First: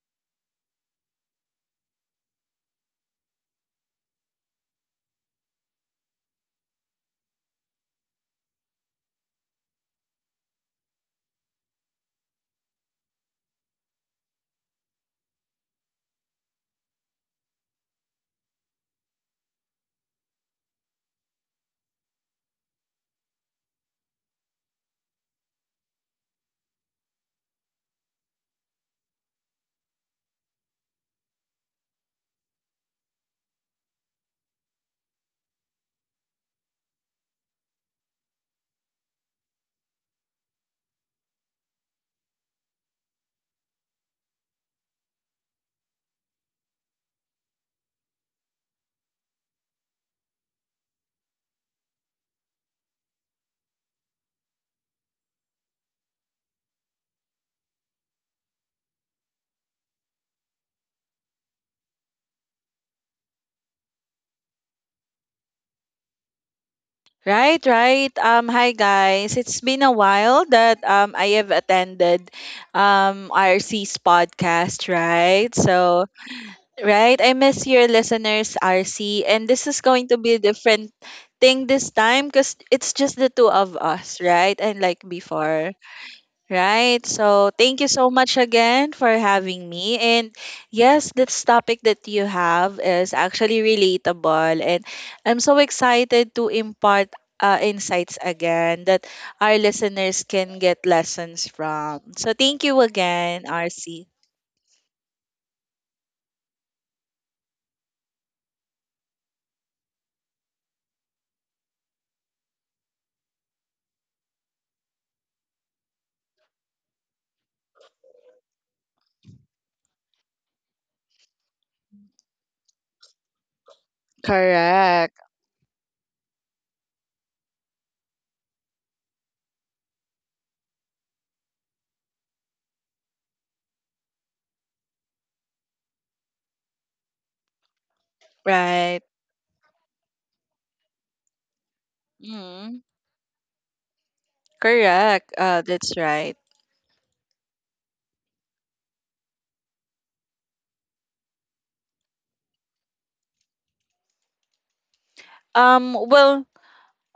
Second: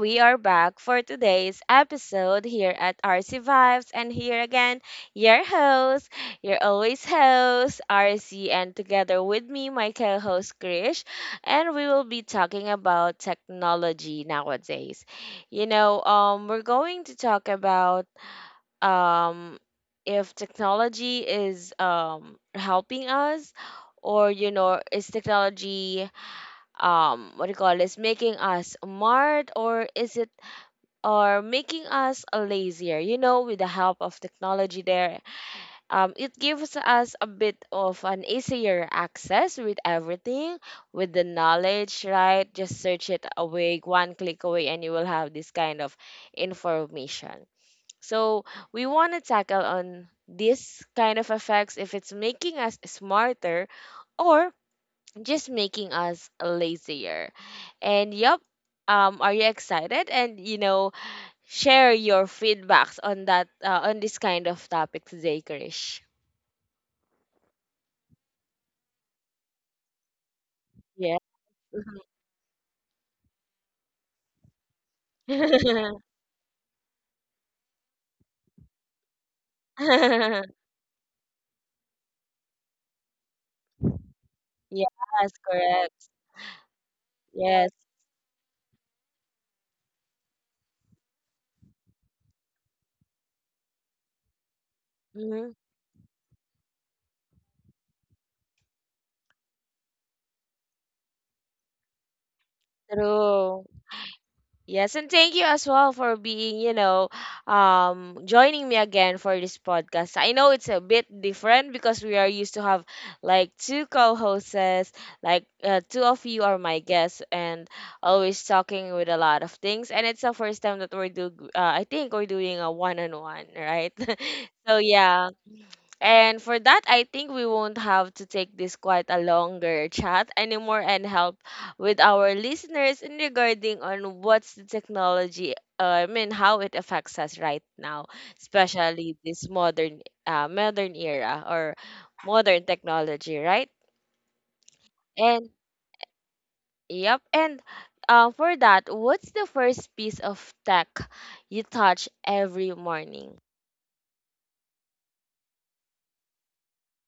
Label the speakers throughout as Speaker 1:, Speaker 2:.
Speaker 1: we are back for today's episode here at RC Vibes. And here again, your host, your always host, RC, and together with me, my co host, Krish. And we will be talking about technology nowadays. We're going to talk about um, if technology is helping us or, you know, is technology what do you call this making us smart or is it or making us lazier, you know, with the help of technology there. It gives us a bit of an easier access with everything, with the knowledge, right? Just search it away, one click away, and you will have this kind of information. So we want to tackle on this kind of effects, if it's making us smarter or just making us lazier. And yep, are you excited? And you know, share your feedbacks on that, on this kind of topic today, Krish.
Speaker 2: Right. Hi guys. It's been a while that
Speaker 1: Yeah.
Speaker 2: I have attended RC's podcast, right?
Speaker 1: Yes,
Speaker 2: So, right, I miss your listeners, RC, and this is going to be a different thing this time because it's just the two of us, right? And like before.
Speaker 1: correct.
Speaker 2: Right. So
Speaker 1: Yes.
Speaker 2: thank you so much again for having me. And yes, this topic that you have is actually relatable. And I'm so
Speaker 1: Hmm.
Speaker 2: excited to impart insights again that our listeners can get lessons from. So thank you again,
Speaker 1: True.
Speaker 2: RC.
Speaker 1: Yes, and thank you as well for being, you know, joining me again for this podcast. I know it's a bit different because we are used to have like two co-hosts, like two of you are my guests, and always talking with a lot of things. And it's the first time that I think we're doing a one-on-one, right? So
Speaker 2: Correct.
Speaker 1: yeah, and for that, I think we won't have to take this quite a longer chat anymore and help with our listeners in regarding on what's the technology, I mean, how it affects us right now,
Speaker 2: Right.
Speaker 1: especially this modern era or modern
Speaker 2: Mm,
Speaker 1: technology, right?
Speaker 2: correct.
Speaker 1: And
Speaker 2: That's right.
Speaker 1: yep, and for that, what's the first piece of tech you touch every morning?
Speaker 2: Well,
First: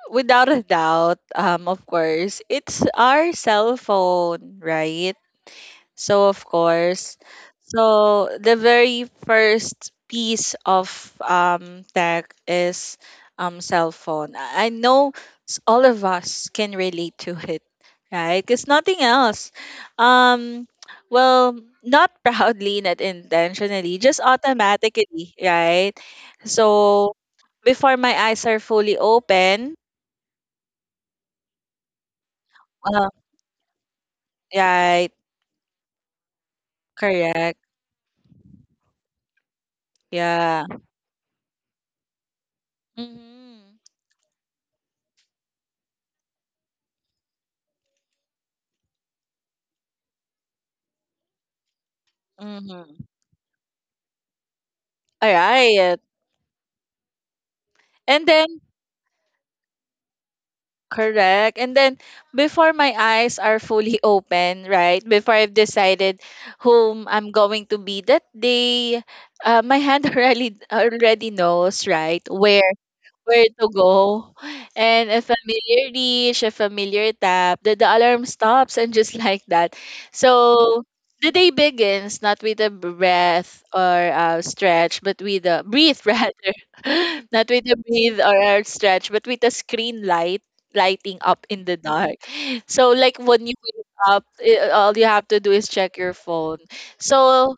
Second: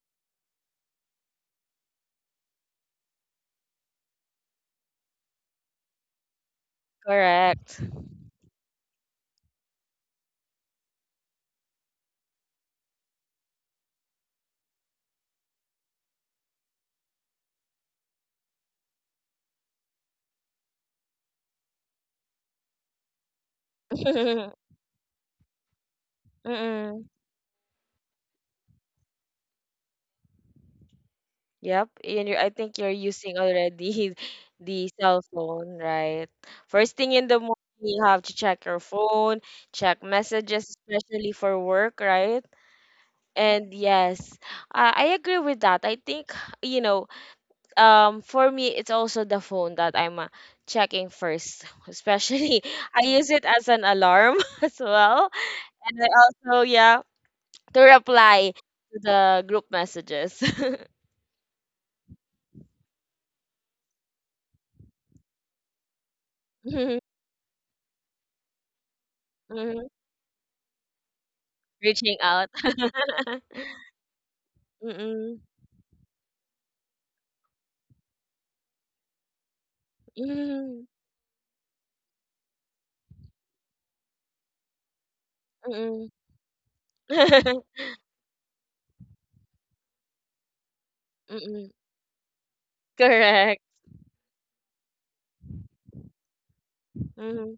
Speaker 2: without a doubt, of course, it's our cell phone, right? So of course,
Speaker 1: Correct.
Speaker 2: so the very first piece of tech is cell phone. I know all of us can relate to it, right? Because nothing else. Um, well, not proudly, not intentionally, just automatically, right?
Speaker 1: Mm-mm.
Speaker 2: So before my eyes are fully open,
Speaker 1: Yep, and you're, I think you're
Speaker 2: uh,
Speaker 1: using already the
Speaker 2: right?
Speaker 1: cell phone, right? First thing in the
Speaker 2: Correct.
Speaker 1: morning, you have to check your phone, check
Speaker 2: Yeah.
Speaker 1: messages, especially for work, right? And
Speaker 2: Mm-hmm.
Speaker 1: yes, I agree with that. I think, you know, for me, it's also the phone that I'm checking first, especially
Speaker 2: Mm-hmm.
Speaker 1: I use it as an alarm as
Speaker 2: All
Speaker 1: well.
Speaker 2: right.
Speaker 1: And I also, yeah, to
Speaker 2: And
Speaker 1: reply
Speaker 2: then,
Speaker 1: to the group messages.
Speaker 2: correct. And then, before my eyes are fully open, right? Before I've decided
Speaker 1: Mhm,
Speaker 2: whom I'm going to be that day, my
Speaker 1: mhm.
Speaker 2: hand already knows,
Speaker 1: Reaching
Speaker 2: right?
Speaker 1: out.
Speaker 2: Where to go. And a
Speaker 1: Mm.
Speaker 2: familiar reach, a familiar tap, the alarm stops and just like that. So
Speaker 1: Mm.
Speaker 2: the day begins not with a breath or a stretch, but with a breathe
Speaker 1: Mm.
Speaker 2: rather. Not with a breathe or a stretch, but with a screen light lighting up in
Speaker 1: Mm.
Speaker 2: the dark. So like when you
Speaker 1: Correct.
Speaker 2: wake up, all you have to do is check your phone.
Speaker 1: Mhm.
Speaker 2: So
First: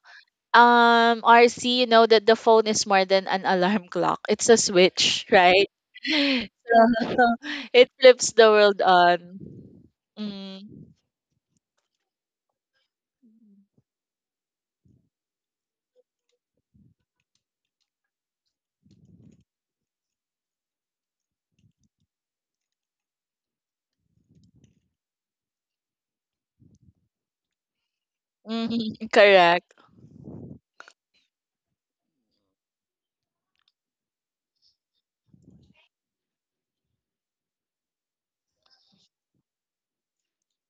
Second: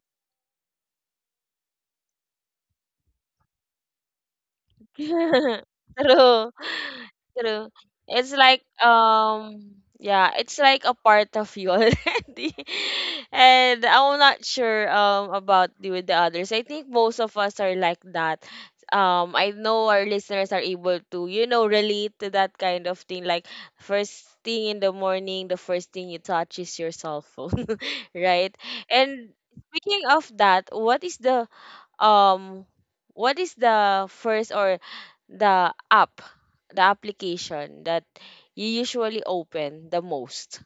Speaker 2: RC, you know that the phone is more than an alarm clock. It's a switch, right?
Speaker 1: True.
Speaker 2: So
Speaker 1: True.
Speaker 2: it flips
Speaker 1: It's
Speaker 2: the
Speaker 1: like
Speaker 2: world on.
Speaker 1: yeah, it's like
Speaker 2: Mm,
Speaker 1: a part of you already. And I'm not sure about the with the others. I think most of us are like that. I know our listeners are able to, you know, relate to that kind of thing. Like first thing in the morning, the first thing you touch is your cell phone. Right? And
Speaker 2: correct.
Speaker 1: speaking of that, um what is the first or the app the application that you usually open the most?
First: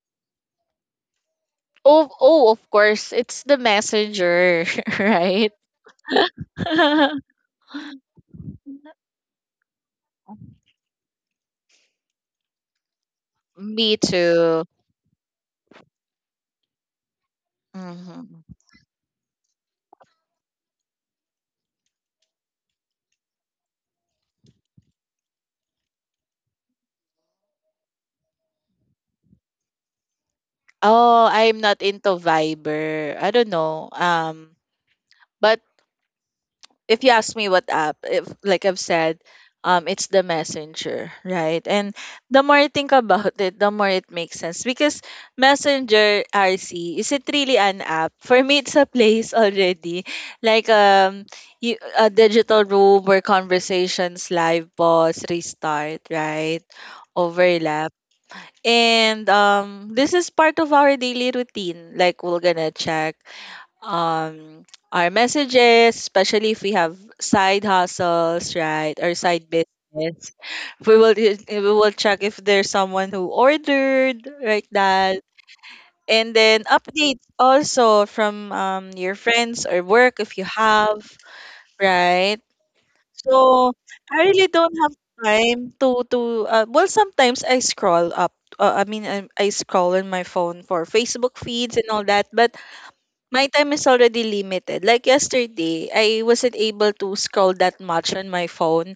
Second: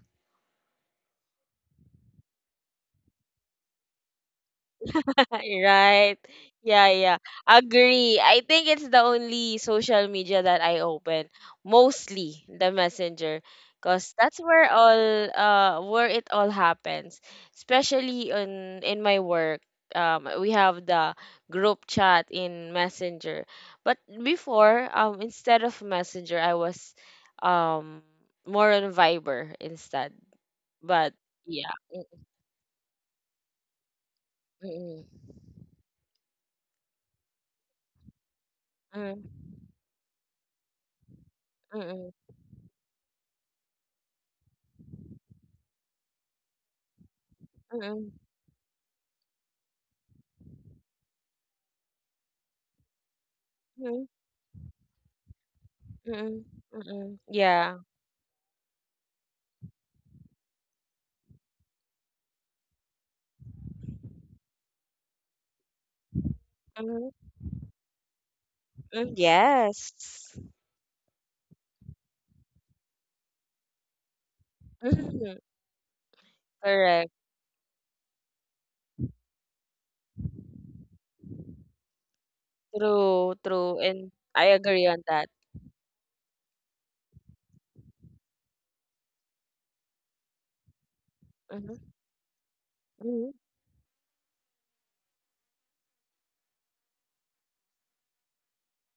Speaker 2: Oh, oh, of course, it's the messenger, right?
Speaker 1: Right. Yeah, yeah. Agree. I think it's the only social media that I open. Mostly the Messenger.
Speaker 2: Me
Speaker 1: Because that's
Speaker 2: too.
Speaker 1: where all where it all happens. Especially
Speaker 2: Mhm.
Speaker 1: on in my work. We have the group chat in Messenger. But before, instead of Messenger I was um more on Viber instead. But
Speaker 2: Oh, I'm
Speaker 1: yeah.
Speaker 2: not into Viber. I don't know.
Speaker 1: Mm,
Speaker 2: But if you ask me what app, if like I've
Speaker 1: mm,
Speaker 2: said,
Speaker 1: mm,
Speaker 2: it's the messenger, right?
Speaker 1: mm,
Speaker 2: And
Speaker 1: mm,
Speaker 2: the more I think about it, the more it makes sense because Messenger RC, is it really an
Speaker 1: mm,
Speaker 2: app? For me, it's a place already, like you, a digital room where
Speaker 1: mm, mm.
Speaker 2: conversations live, pause, restart,
Speaker 1: Mm,
Speaker 2: right,
Speaker 1: mm. Yeah.
Speaker 2: overlap. And this is part of our daily routine. Like we're gonna check um our messages, especially if we have
Speaker 1: Mhm,
Speaker 2: side hustles, right,
Speaker 1: mm,
Speaker 2: or side business.
Speaker 1: yes.
Speaker 2: We will check if there's someone who ordered like that.
Speaker 1: Mhm,
Speaker 2: And then
Speaker 1: correct.
Speaker 2: updates also from your friends or work if you have, right?
Speaker 1: True,
Speaker 2: So
Speaker 1: true. And
Speaker 2: I really
Speaker 1: I
Speaker 2: don't
Speaker 1: agree
Speaker 2: have
Speaker 1: on that.
Speaker 2: time to well, sometimes I scroll up I scroll on my phone for Facebook feeds
Speaker 1: Mhm,
Speaker 2: and all that, but
Speaker 1: mhm.
Speaker 2: my time is already limited. Like yesterday, I wasn't able to scroll that much on my phone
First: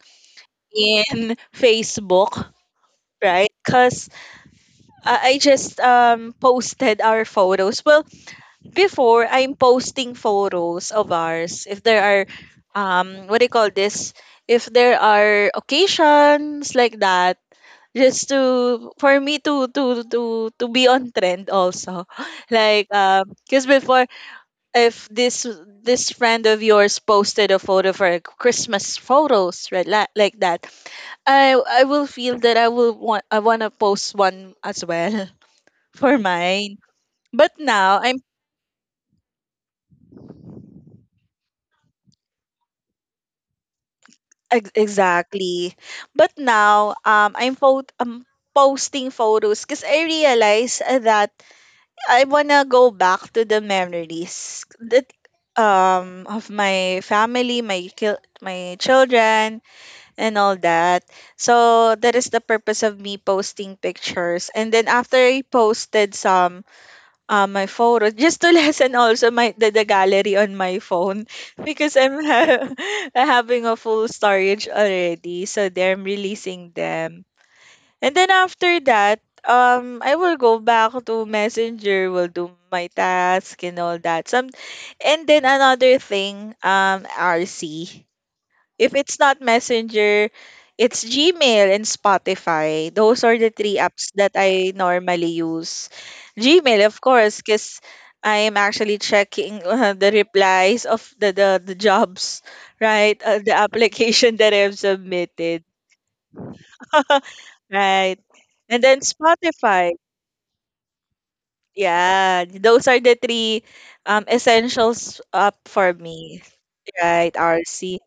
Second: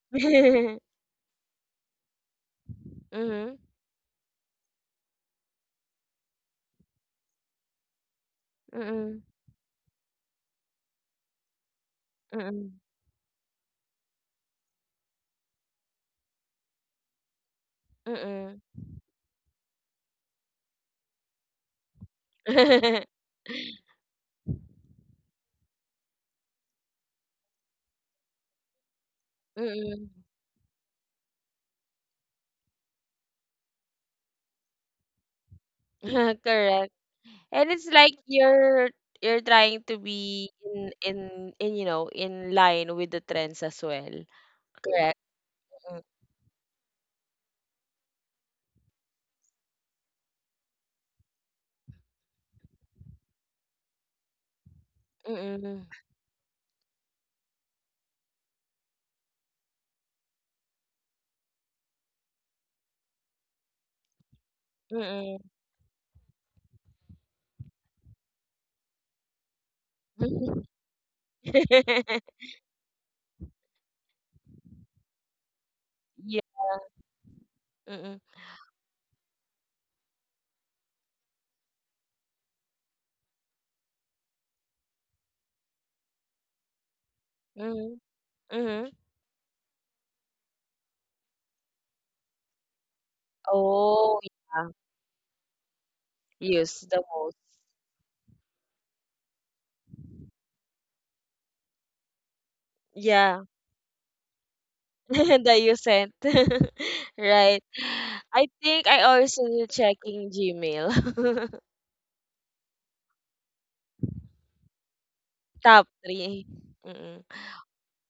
Speaker 2: in Facebook, right?
Speaker 1: Mhm,
Speaker 2: Because I just posted our photos. Well,
Speaker 1: mm,
Speaker 2: before, I'm posting photos of ours. If there are,
Speaker 1: mm, mm,
Speaker 2: what do you call this? If there are occasions like that,
Speaker 1: mm.
Speaker 2: just
Speaker 1: Mm.
Speaker 2: to, for me to be on trend also like because before, if this friend of yours posted a photo for Christmas photos, right, like that, I will feel that I want to post one as well for mine.
Speaker 1: Correct.
Speaker 2: But
Speaker 1: And it's
Speaker 2: now
Speaker 1: like
Speaker 2: I'm
Speaker 1: you're you're trying to be in in in you know in line with the trends as well.
Speaker 2: ex-
Speaker 1: Correct.
Speaker 2: exactly. But now I'm photo posting photos because I realize that I wanna go back to the memories that
Speaker 1: Mm, mm,
Speaker 2: of my family, my children and all that. So that is the purpose of me posting pictures. And then
Speaker 1: mm,
Speaker 2: after I
Speaker 1: mm.
Speaker 2: posted some my photos, just to lessen also the gallery on my phone because having a full storage already. So there I'm
Speaker 1: Yeah.
Speaker 2: releasing them. And
Speaker 1: Mm,
Speaker 2: then after that, I will go back to Messenger, will do my task and all that. And then another thing,
Speaker 1: mm,
Speaker 2: RC.
Speaker 1: mm, mm.
Speaker 2: If it's not Messenger, it's Gmail and Spotify. Those are the three apps
Speaker 1: Oh,
Speaker 2: that
Speaker 1: yeah.
Speaker 2: I normally use.
Speaker 1: Use
Speaker 2: Gmail,
Speaker 1: the
Speaker 2: of
Speaker 1: most.
Speaker 2: course, because I am actually checking the replies of the jobs, right?
Speaker 1: Yeah,
Speaker 2: The application that I've
Speaker 1: that
Speaker 2: submitted.
Speaker 1: you sent. Right.
Speaker 2: Right.
Speaker 1: I
Speaker 2: And
Speaker 1: think I
Speaker 2: then
Speaker 1: also
Speaker 2: Spotify.
Speaker 1: checking Gmail.
Speaker 2: Yeah, those are the three essentials up
Speaker 1: Top
Speaker 2: for me,
Speaker 1: three. Mm-mm.
Speaker 2: right, RC.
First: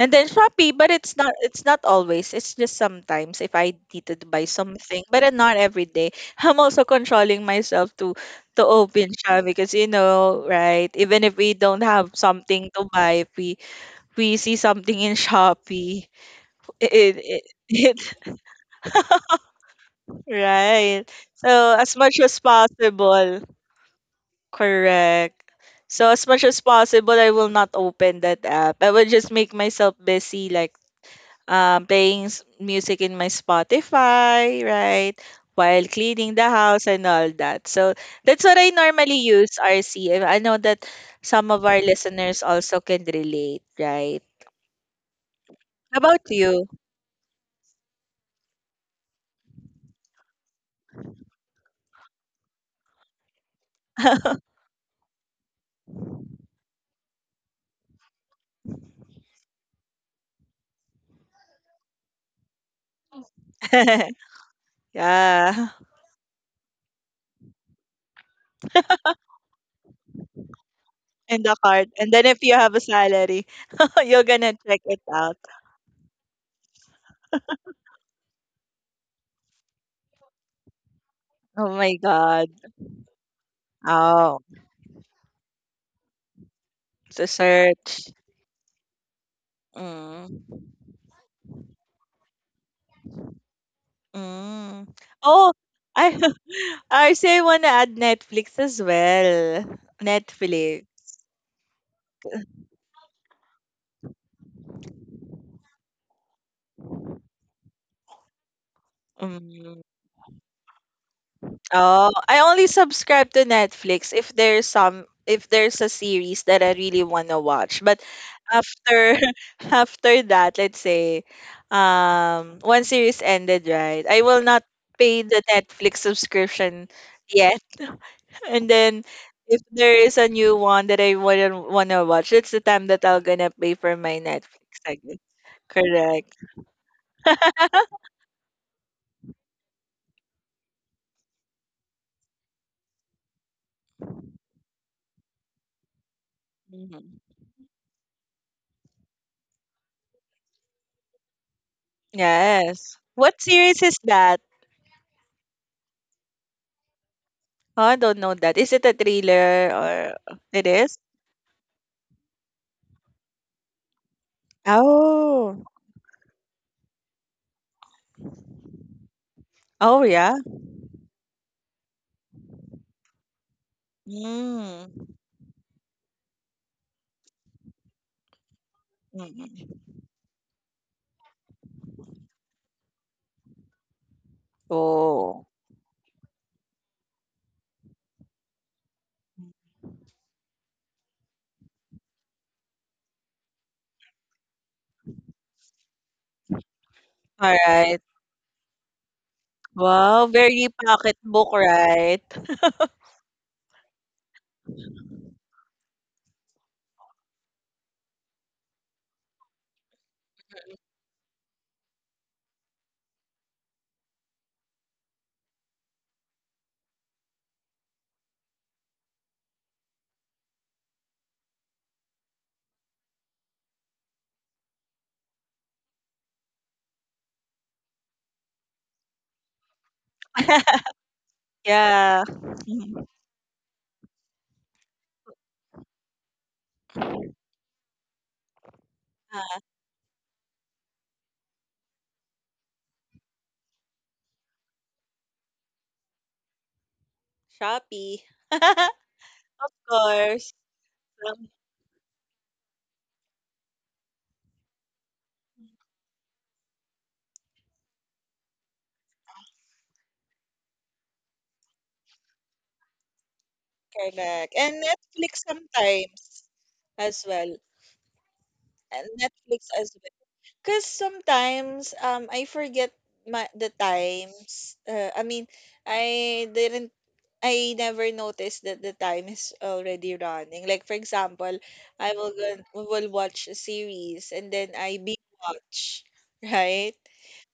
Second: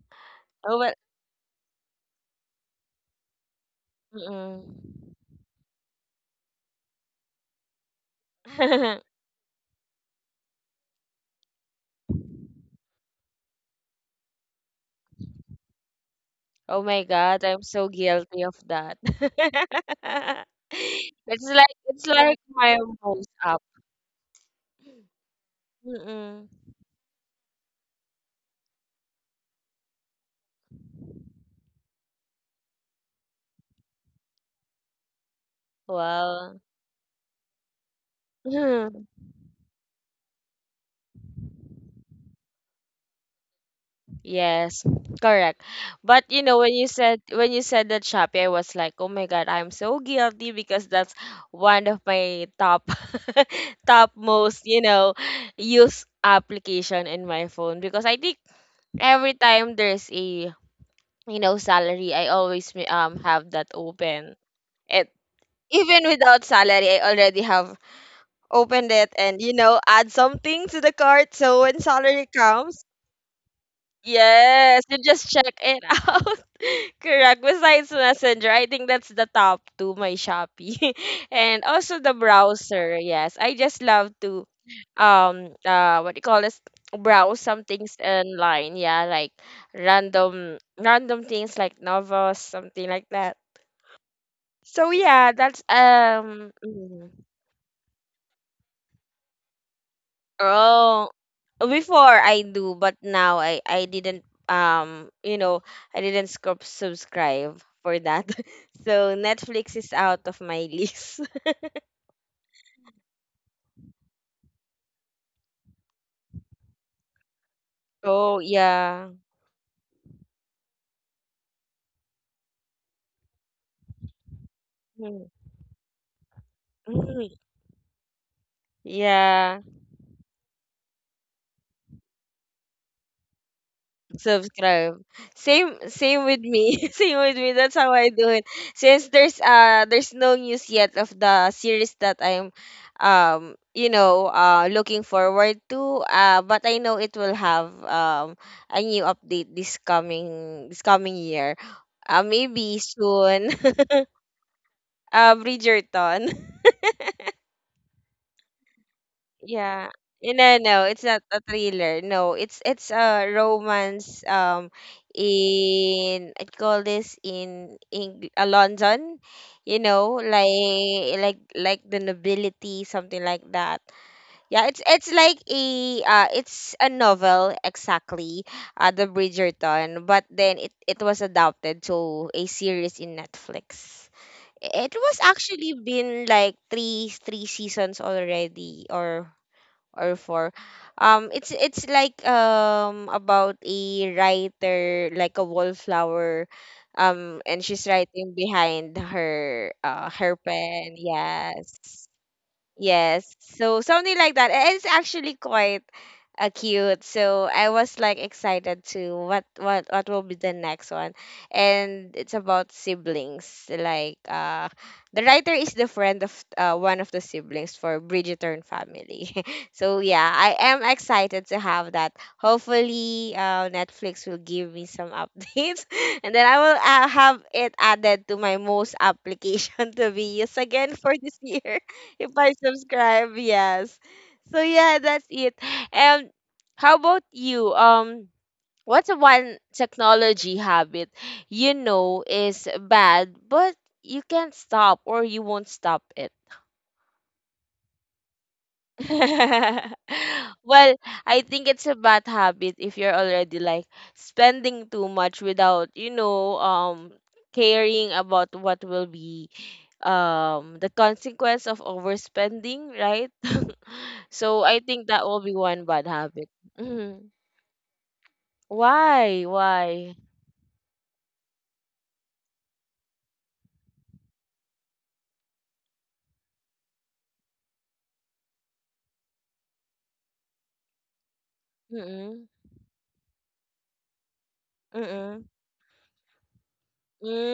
Speaker 2: And then Shopee,
Speaker 1: Oh,
Speaker 2: but
Speaker 1: well,
Speaker 2: it's not always. It's just sometimes if I needed to buy something,
Speaker 1: mm-mm.
Speaker 2: but not every day. I'm also controlling myself to open Shopee because you know, right? Even if we don't have something to buy, if we see something in Shopee,
Speaker 1: Oh my
Speaker 2: it it,
Speaker 1: God, I'm so
Speaker 2: it
Speaker 1: guilty of that.
Speaker 2: right. So as
Speaker 1: It's
Speaker 2: much
Speaker 1: like
Speaker 2: as
Speaker 1: my most
Speaker 2: possible,
Speaker 1: app.
Speaker 2: correct. So as much
Speaker 1: Mm-mm.
Speaker 2: as possible, I will not open that app. I will just make myself busy, like playing music in my Spotify, right? While cleaning the
Speaker 1: Wow.
Speaker 2: house and all that. So that's what I normally use, RC. And I know that some of our listeners also can relate, right?
Speaker 1: Yes, correct.
Speaker 2: How about
Speaker 1: But you know,
Speaker 2: you?
Speaker 1: when you said that Shopee, I was like, oh my God, I'm so guilty because that's one of my top top most, you know, use application in my phone because I think every time there's a you know salary, I always have that open. It
Speaker 2: Yeah.
Speaker 1: even without salary, I already have opened it and you know add something to the cart.
Speaker 2: In the
Speaker 1: So when
Speaker 2: cart. And then
Speaker 1: salary
Speaker 2: if you have a
Speaker 1: comes,
Speaker 2: salary, you're gonna check
Speaker 1: yes, you
Speaker 2: it
Speaker 1: just
Speaker 2: out.
Speaker 1: check it out. Correct. Besides Messenger, I think that's the top two, my Shopee. And
Speaker 2: Oh my
Speaker 1: also the
Speaker 2: god.
Speaker 1: browser. Yes, I just love
Speaker 2: Oh.
Speaker 1: to what do you call this
Speaker 2: To
Speaker 1: browse some things
Speaker 2: search.
Speaker 1: online, yeah, like
Speaker 2: Mm.
Speaker 1: random things like novels, something like that. So
Speaker 2: Mm.
Speaker 1: yeah,
Speaker 2: Oh,
Speaker 1: that's
Speaker 2: I I say wanna add Netflix as well. Netflix.
Speaker 1: oh, before I do, but now I didn't you know I didn't scrub subscribe for that. So Netflix
Speaker 2: Mm.
Speaker 1: is out of my list.
Speaker 2: Oh, I only subscribe to Netflix if there's some, if there's a series that I really wanna watch. But
Speaker 1: Oh yeah.
Speaker 2: after after that, let's say one series ended, right? I will not pay
Speaker 1: Mm,
Speaker 2: the Netflix subscription.
Speaker 1: mm,
Speaker 2: And then
Speaker 1: Yeah.
Speaker 2: if there is a new one that I wouldn't want to watch, it's the time that I'll gonna pay for my Netflix, I
Speaker 1: Subscribe.
Speaker 2: guess.
Speaker 1: Same same
Speaker 2: Correct.
Speaker 1: with me. Same with me. That's how I do it. Since there's no news yet of the series that I'm you know looking forward to, uh, but I know
Speaker 2: Mhm.
Speaker 1: it will have a new update this coming year. Maybe
Speaker 2: Yes. What
Speaker 1: soon.
Speaker 2: series is that?
Speaker 1: Uh, Bridgerton.
Speaker 2: Oh, I don't know that. Is it a thriller,
Speaker 1: Yeah. Eh,
Speaker 2: or
Speaker 1: no,
Speaker 2: it
Speaker 1: no,
Speaker 2: is?
Speaker 1: it's not a thriller. No, it's a romance
Speaker 2: Oh.
Speaker 1: in I call this in Eng London, you
Speaker 2: Oh
Speaker 1: know,
Speaker 2: yeah.
Speaker 1: like like the nobility, something like that. Yeah,
Speaker 2: Mm.
Speaker 1: it's like a it's a novel exactly, the
Speaker 2: Mm.
Speaker 1: Bridgerton, but then it was adapted to a series in Netflix. It was
Speaker 2: Oh.
Speaker 1: actually been like three seasons already or four. It's like about a writer, like a wallflower,
Speaker 2: All
Speaker 1: and she's
Speaker 2: right.
Speaker 1: writing behind her
Speaker 2: Wow,
Speaker 1: her
Speaker 2: very
Speaker 1: pen.
Speaker 2: pocketbook,
Speaker 1: Yes,
Speaker 2: right?
Speaker 1: yes. So something like that. And it's actually quite cute. So I was like excited to what will be the next one. And it's about siblings. Like the writer is the friend of one of the siblings for Bridgerton family. So yeah, I am excited to have that. Hopefully Netflix will give me some updates and then I will have it added to my most application to be used again for this year
Speaker 2: Yeah.
Speaker 1: if I
Speaker 2: Mhm.
Speaker 1: subscribe, yes. So yeah, that's it. And how about you? What's one
Speaker 2: Ah,
Speaker 1: technology habit you know is bad, but you can't stop or you won't stop it?
Speaker 2: Shopee. Of course.
Speaker 1: Well, I think it's a bad habit if you're already like spending too much without, you know, caring about what will be the consequence of overspending, right?
Speaker 2: Correct.
Speaker 1: So I
Speaker 2: And
Speaker 1: think that will
Speaker 2: Netflix
Speaker 1: be one bad
Speaker 2: sometimes
Speaker 1: habit.
Speaker 2: as
Speaker 1: Mhm.
Speaker 2: well. And
Speaker 1: Why?
Speaker 2: Netflix as well.
Speaker 1: Why?
Speaker 2: Because sometimes I forget the times. I didn't, I never noticed that the time is already running. Like for example, I will
Speaker 1: Mm-mm.
Speaker 2: go, will watch a series and then I binge
Speaker 1: Mm-mm.
Speaker 2: watch, right?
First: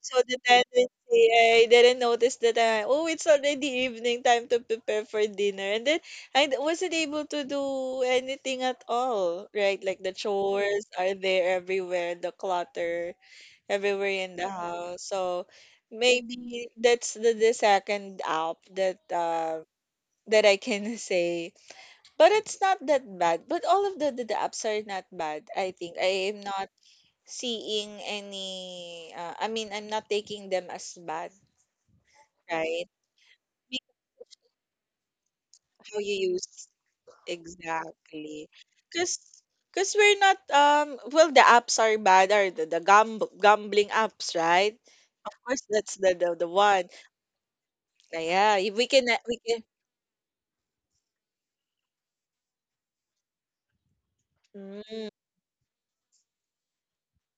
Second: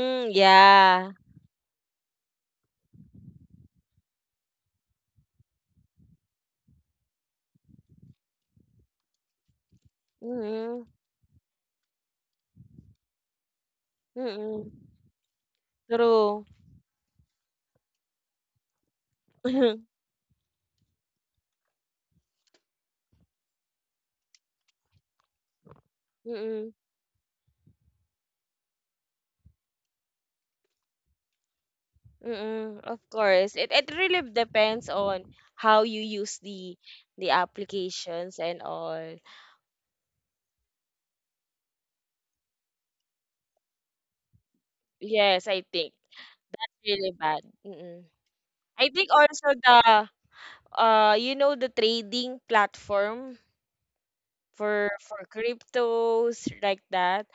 Speaker 2: So the
Speaker 1: yeah.
Speaker 2: tendency, I didn't notice the time. Oh, it's already evening, time to prepare for dinner. And then wasn't able to do anything at all, right? Like the chores
Speaker 1: Mm-mm.
Speaker 2: are there everywhere, the clutter everywhere in the
Speaker 1: Mm-mm.
Speaker 2: house. So
Speaker 1: True.
Speaker 2: maybe that's the second app that that I can say. But it's not that bad. But all of the apps are not bad, I think. I am not
Speaker 1: Mm-mm.
Speaker 2: seeing any, I'm not taking them as bad,
Speaker 1: Mm-mm.
Speaker 2: right?
Speaker 1: Of course. It really depends on how
Speaker 2: How
Speaker 1: you
Speaker 2: you
Speaker 1: use
Speaker 2: use
Speaker 1: the applications
Speaker 2: exactly,
Speaker 1: and
Speaker 2: because
Speaker 1: all.
Speaker 2: we're not well, the apps are bad are the gambling apps, right? Of
Speaker 1: Yes,
Speaker 2: course,
Speaker 1: I think
Speaker 2: that's the one.
Speaker 1: really bad. Mm-mm.
Speaker 2: Like, yeah, if we
Speaker 1: I
Speaker 2: can
Speaker 1: think
Speaker 2: we
Speaker 1: also
Speaker 2: can,
Speaker 1: the you know the trading platform
Speaker 2: mm,
Speaker 1: for cryptos like that.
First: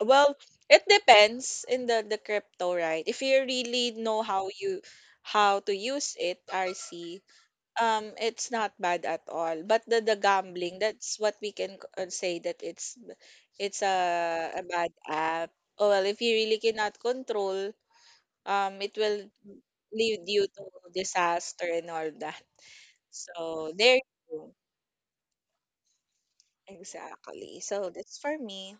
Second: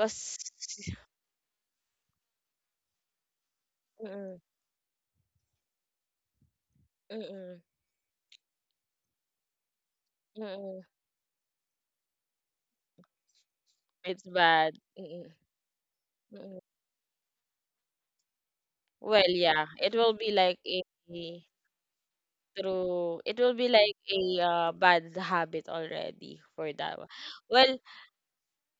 Speaker 2: well, it depends in the crypto, right? If you really know
Speaker 1: mm,
Speaker 2: how you, how to use it, RC.
Speaker 1: mm, mm,
Speaker 2: It's not bad at all. But the gambling,
Speaker 1: mm,
Speaker 2: that's what we can say that it's a
Speaker 1: it's bad.
Speaker 2: bad
Speaker 1: Mm,
Speaker 2: app. Oh, well, if you
Speaker 1: mm.
Speaker 2: really cannot control, it
Speaker 1: Well,
Speaker 2: will
Speaker 1: yeah, it will
Speaker 2: lead
Speaker 1: be
Speaker 2: you
Speaker 1: like
Speaker 2: to
Speaker 1: a
Speaker 2: disaster and all that.
Speaker 1: through it will be
Speaker 2: So there
Speaker 1: like
Speaker 2: you
Speaker 1: a
Speaker 2: go.
Speaker 1: bad habit already for that one.
Speaker 2: Exactly.
Speaker 1: Well,
Speaker 2: So that's for me.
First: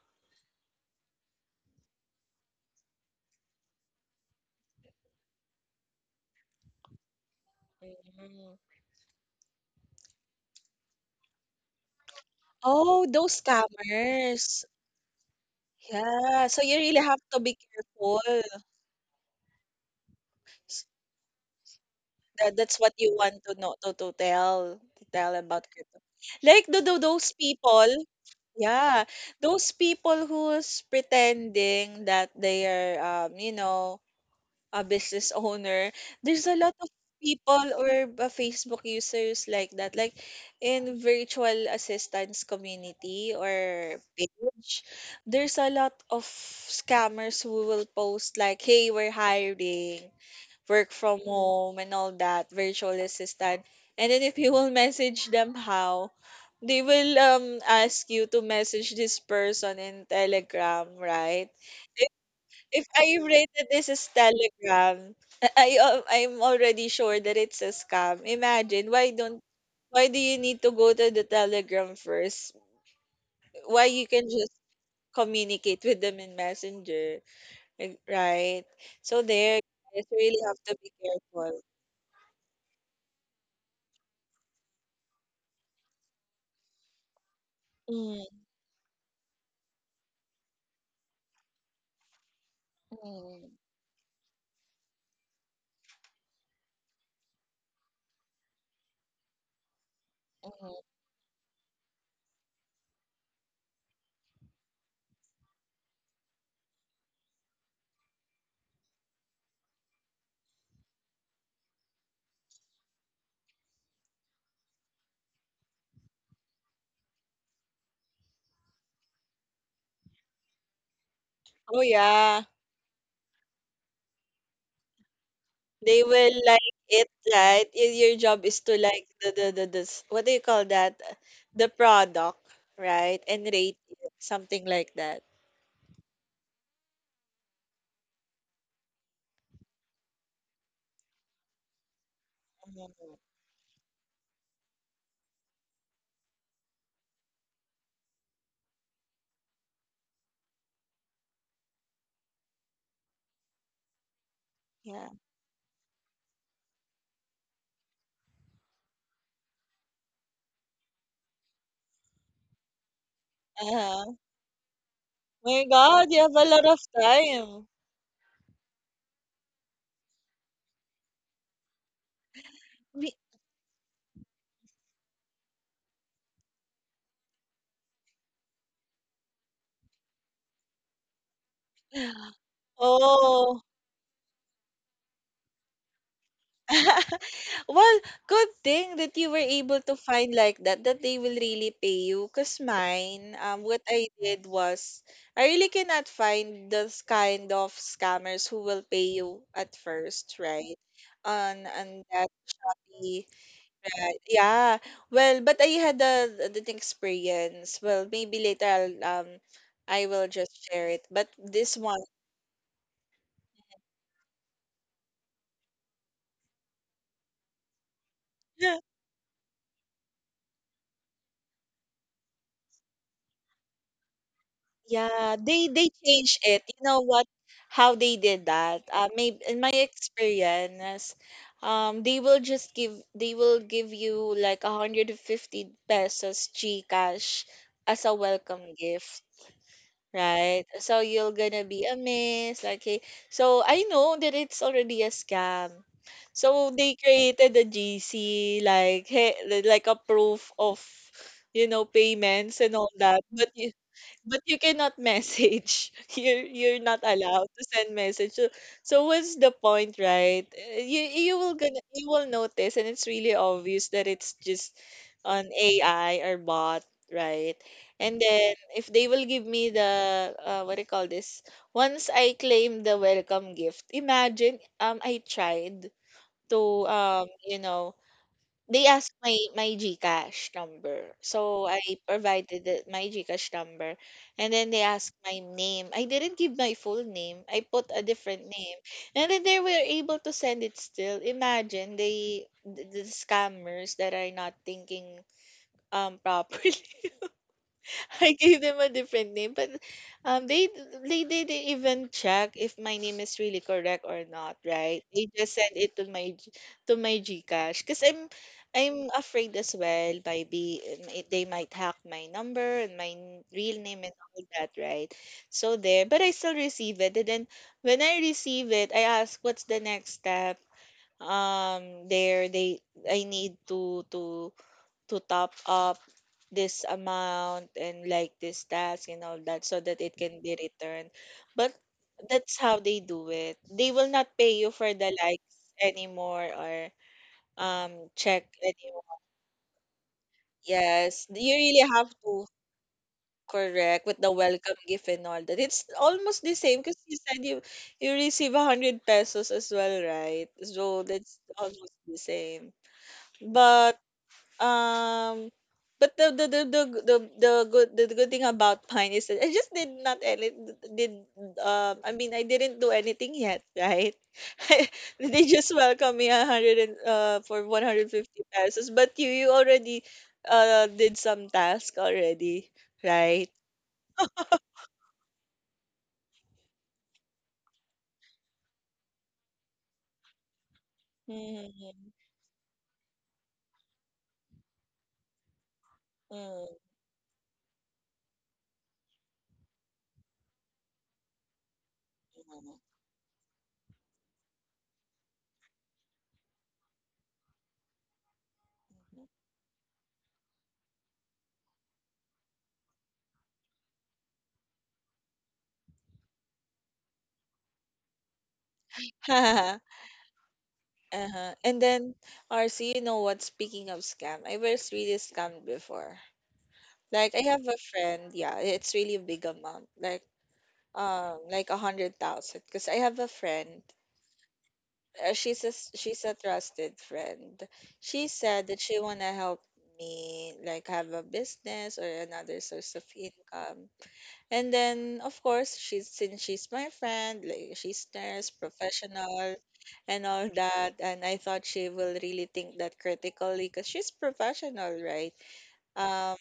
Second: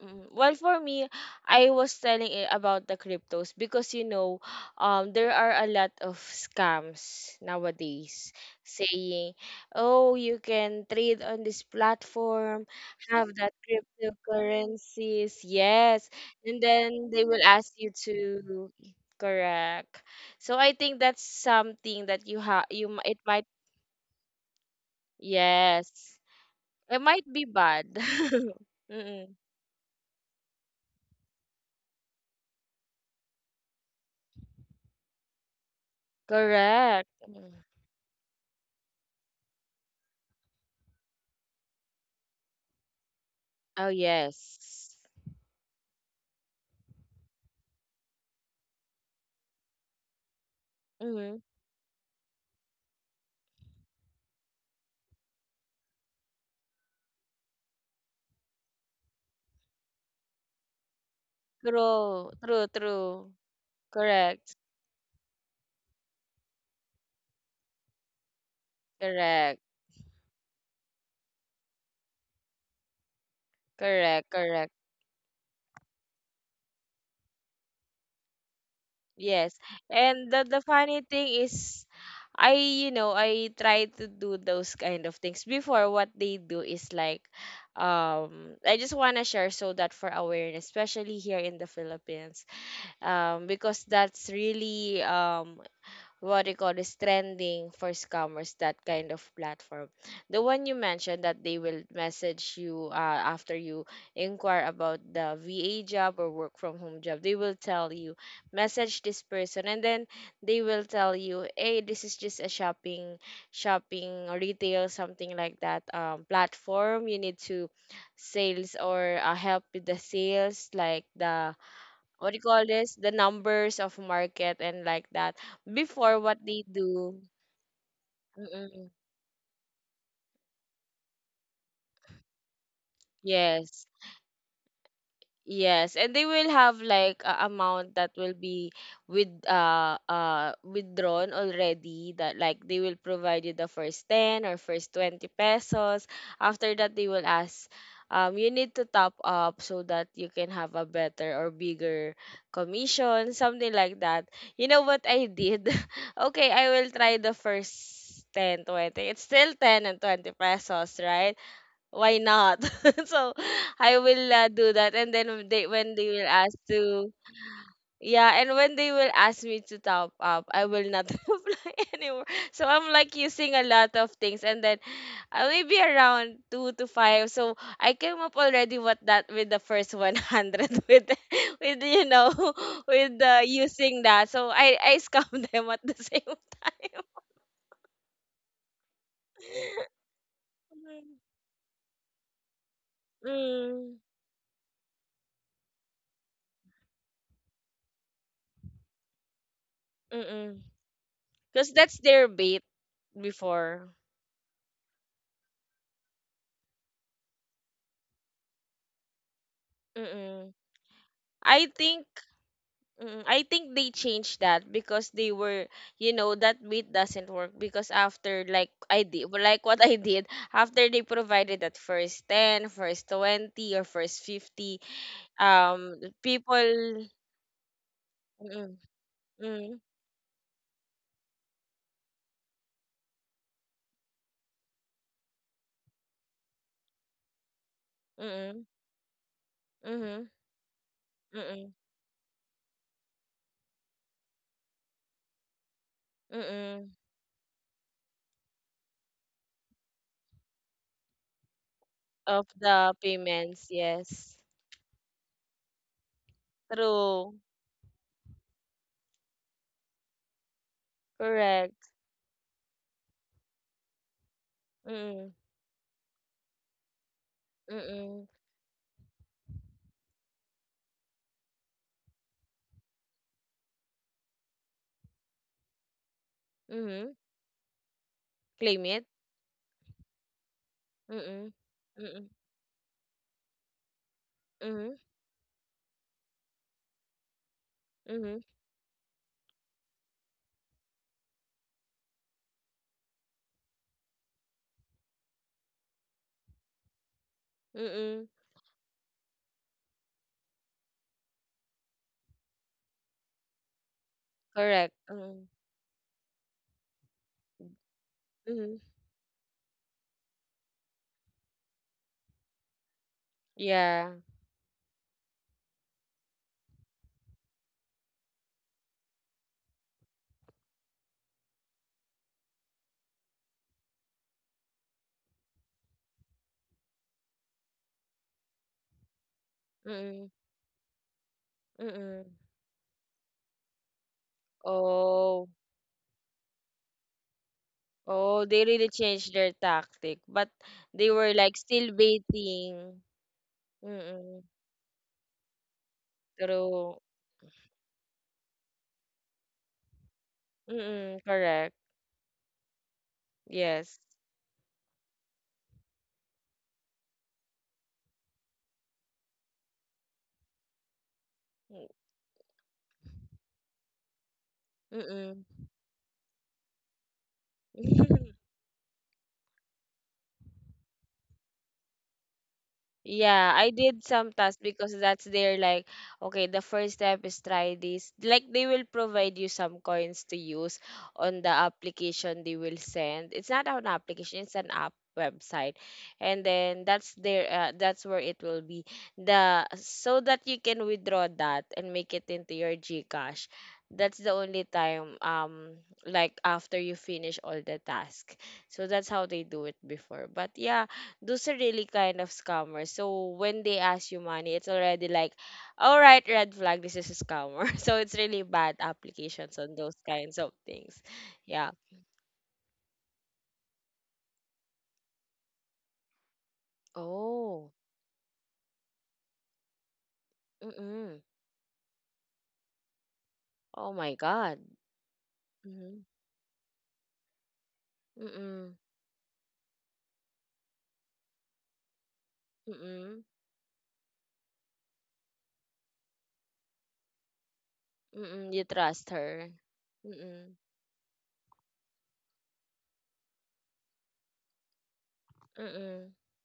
Speaker 1: mm, well, for me, I was telling it about the cryptos because you know, there are a lot of scams nowadays
Speaker 2: Mm.
Speaker 1: saying, "Oh, you can trade on this platform,
Speaker 2: Oh,
Speaker 1: have
Speaker 2: those
Speaker 1: that
Speaker 2: scammers.
Speaker 1: cryptocurrencies." Yes,
Speaker 2: Yeah.
Speaker 1: and
Speaker 2: So you really
Speaker 1: then
Speaker 2: have
Speaker 1: they
Speaker 2: to
Speaker 1: will
Speaker 2: be
Speaker 1: ask you
Speaker 2: careful.
Speaker 1: to correct. So I think that's something that you
Speaker 2: That
Speaker 1: have.
Speaker 2: that's what you
Speaker 1: It
Speaker 2: want
Speaker 1: might
Speaker 2: to know to tell about crypto.
Speaker 1: yes,
Speaker 2: Like the
Speaker 1: it might
Speaker 2: those
Speaker 1: be
Speaker 2: people,
Speaker 1: bad.
Speaker 2: yeah,
Speaker 1: Mm-mm.
Speaker 2: those people who's pretending that they are you know, a business owner. There's a lot of
Speaker 1: Correct. Mm.
Speaker 2: people or Facebook users like that, like in virtual assistance community
Speaker 1: Oh,
Speaker 2: or page.
Speaker 1: yes.
Speaker 2: There's a lot of scammers who will post like, "Hey, we're hiring." Work from
Speaker 1: Mhm.
Speaker 2: home and all that, virtual assistant. And then if you will message them how, they will ask you to message this person in Telegram, right? If,
Speaker 1: True, true,
Speaker 2: if I
Speaker 1: true.
Speaker 2: read that this is
Speaker 1: Correct,
Speaker 2: Telegram, I I'm already sure that it's a scam. Imagine, why don't,
Speaker 1: correct,
Speaker 2: why do you need to go to the Telegram first? Why you
Speaker 1: correct,
Speaker 2: can just
Speaker 1: correct.
Speaker 2: communicate with them in Messenger, like, right? So
Speaker 1: Yes.
Speaker 2: there, guys, you
Speaker 1: And
Speaker 2: really
Speaker 1: the
Speaker 2: have to be
Speaker 1: funny thing
Speaker 2: careful.
Speaker 1: is, I, you know, I try to do those kind of things. Before, what they do is like,
Speaker 2: Mm.
Speaker 1: I just want to share so that for awareness, especially here in the Philippines,
Speaker 2: Mm,
Speaker 1: because that's really, what they call is trending for scammers, that kind of platform. The one you
Speaker 2: mhm.
Speaker 1: mentioned that they will message you after you inquire about the VA job or work from home job, they will tell you, message this person, and then they will tell you, hey, this is just a shopping, shopping or retail, something like that platform. You need to sales or help with the sales, like the
Speaker 2: Oh
Speaker 1: what do you
Speaker 2: yeah,
Speaker 1: call this the numbers of market and like that
Speaker 2: they
Speaker 1: before what
Speaker 2: will
Speaker 1: they
Speaker 2: like it,
Speaker 1: do
Speaker 2: right? Your job is to
Speaker 1: mm-mm,
Speaker 2: like the this, what do you call that? The product, right? And rate
Speaker 1: yes,
Speaker 2: it, something like that.
Speaker 1: yes, and they will have like a amount that will be with withdrawn already that like they will
Speaker 2: Mhm.
Speaker 1: provide you the first 10 or first 20 pesos. After that they will ask you need to top up so that you can have a better or bigger commission, something like that. You know what
Speaker 2: Yeah.
Speaker 1: I did? Okay, I will try the first 10, 20. It's still 10 and 20 pesos, right? Why not? So I
Speaker 2: Uh-huh.
Speaker 1: will do that, and then when they
Speaker 2: My
Speaker 1: when they
Speaker 2: God, you
Speaker 1: will
Speaker 2: have a
Speaker 1: ask
Speaker 2: lot of
Speaker 1: to
Speaker 2: time.
Speaker 1: yeah, and when they will ask me to top up, I will not reply anymore. So I'm like
Speaker 2: We-
Speaker 1: using a lot of things, and then maybe around two to five. So I came up already with that with the first 100 with with you know with
Speaker 2: Oh.
Speaker 1: using that. So I scam them at the same time.
Speaker 2: Well, good thing that you were able to find like that, that they will really pay you. Because mine, what
Speaker 1: Mm,
Speaker 2: I did was, I really cannot find those kind of scammers who will pay you at
Speaker 1: mm,
Speaker 2: first,
Speaker 1: mm,
Speaker 2: right?
Speaker 1: because that's
Speaker 2: On
Speaker 1: their
Speaker 2: that,
Speaker 1: bait
Speaker 2: the-
Speaker 1: before.
Speaker 2: right, yeah. Well, but I had the experience. Well, maybe later I'll, I will
Speaker 1: Mm-mm.
Speaker 2: just share it. But
Speaker 1: I
Speaker 2: this one,
Speaker 1: think I think they changed that because they were you know that bait doesn't work because after like I did well, like what I did after they provided that first 10, first 20 or first 50
Speaker 2: yeah, they
Speaker 1: um
Speaker 2: change it. You
Speaker 1: people.
Speaker 2: know what? How they did
Speaker 1: Mm,
Speaker 2: that? Maybe in my
Speaker 1: mm,
Speaker 2: experience, they will give you like 150 pesos GCash as a
Speaker 1: mm,
Speaker 2: welcome gift,
Speaker 1: mm,
Speaker 2: right? So you're gonna
Speaker 1: mm,
Speaker 2: be amazed. Like, hey, so I know that it's already a scam. So
Speaker 1: mm,
Speaker 2: they created a GC, like, hey, like a proof of
Speaker 1: of
Speaker 2: payments and
Speaker 1: the
Speaker 2: all that, but
Speaker 1: payments, yes.
Speaker 2: you cannot message. You're not
Speaker 1: True.
Speaker 2: allowed to send message. So what's the point, right? You you will gonna
Speaker 1: Correct.
Speaker 2: you will notice, and it's really obvious that it's just
Speaker 1: Mm,
Speaker 2: on AI or bot, right?
Speaker 1: mm,
Speaker 2: And
Speaker 1: mm,
Speaker 2: then if they will give me the what do you call this? Once I claim the welcome gift, imagine, I tried to
Speaker 1: mm,
Speaker 2: you know
Speaker 1: claim
Speaker 2: they
Speaker 1: it.
Speaker 2: asked my GCash number.
Speaker 1: Mm.
Speaker 2: So I
Speaker 1: Mm.
Speaker 2: provided my GCash number, and then they
Speaker 1: Mhm.
Speaker 2: asked my name. I didn't give my full name. I put a
Speaker 1: Mhm.
Speaker 2: different name. And then they were able to send it still. Imagine, the scammers that are not thinking, properly.
Speaker 1: Mm.
Speaker 2: I gave them a different name, but um, they they didn't even check if my name is really correct or not,
Speaker 1: Correct.
Speaker 2: right? They
Speaker 1: Mm.
Speaker 2: just sent it to to my GCash because I'm
Speaker 1: Mhm.
Speaker 2: I'm afraid as well, maybe, they might hack my number and my real name
Speaker 1: Yeah.
Speaker 2: and all that, right? So there, but I still receive it, and then when I receive it, I ask, "What's the next step?" There they I need to top up this amount and like this task and all that so that it
Speaker 1: Mm.
Speaker 2: can be returned. But
Speaker 1: Mm.
Speaker 2: that's how they do it. They will not pay you for the
Speaker 1: Oh,
Speaker 2: likes anymore or
Speaker 1: oh,
Speaker 2: check
Speaker 1: they really
Speaker 2: anymore.
Speaker 1: changed their tactic, but they
Speaker 2: Yes,
Speaker 1: were
Speaker 2: you
Speaker 1: like
Speaker 2: really
Speaker 1: still
Speaker 2: have to
Speaker 1: baiting.
Speaker 2: correct with the
Speaker 1: Mm.
Speaker 2: welcome gift and all that. It's almost the same because
Speaker 1: True.
Speaker 2: you said you receive 100 pesos as well, right? So
Speaker 1: Mm-mm,
Speaker 2: that's
Speaker 1: correct.
Speaker 2: almost the same.
Speaker 1: Yes.
Speaker 2: But Um, but the good thing about mine is that did I mean, I didn't do anything yet, right?
Speaker 1: Mm.
Speaker 2: They just welcome me a hundred and for one hundred fifty pesos, but you already did some task already,
Speaker 1: Yeah,
Speaker 2: right?
Speaker 1: I did some tasks because that's their like, okay, the first step is try this. Like they will provide you some coins to use on the
Speaker 2: Mm-hmm.
Speaker 1: application they will send. It's not an application, it's an app website. And then that's where it will be. The So that you can withdraw that and make it into your GCash. That's the only time, like after you finish all the task. So that's how they do it before. But yeah, those are really kind of scammers. So when they ask you money, it's already like, all right, red flag, this is a scammer. So it's really bad applications on those kinds of things.
Speaker 2: Uh-huh.
Speaker 1: Yeah.
Speaker 2: And then RC, you know what? Speaking of scam, I was really scammed before. Like, I have
Speaker 1: Oh.
Speaker 2: a friend, yeah, it's really a big amount, like
Speaker 1: Mm-mm.
Speaker 2: um, like 100,000. Because I have a friend,
Speaker 1: Oh my God. Mm-mm.
Speaker 2: she's a trusted friend. She said
Speaker 1: Mm-mm.
Speaker 2: that she wanna help me, like, have a business or another source of
Speaker 1: Mm-mm.
Speaker 2: income. And then of course, she's since she's my friend, like, she's nurse,
Speaker 1: Mm-mm. You trust her.
Speaker 2: professional, and all
Speaker 1: Mm-mm.
Speaker 2: that. And I thought she will really think that critically, because she's professional, right?
Speaker 1: Mm-mm.
Speaker 2: Um,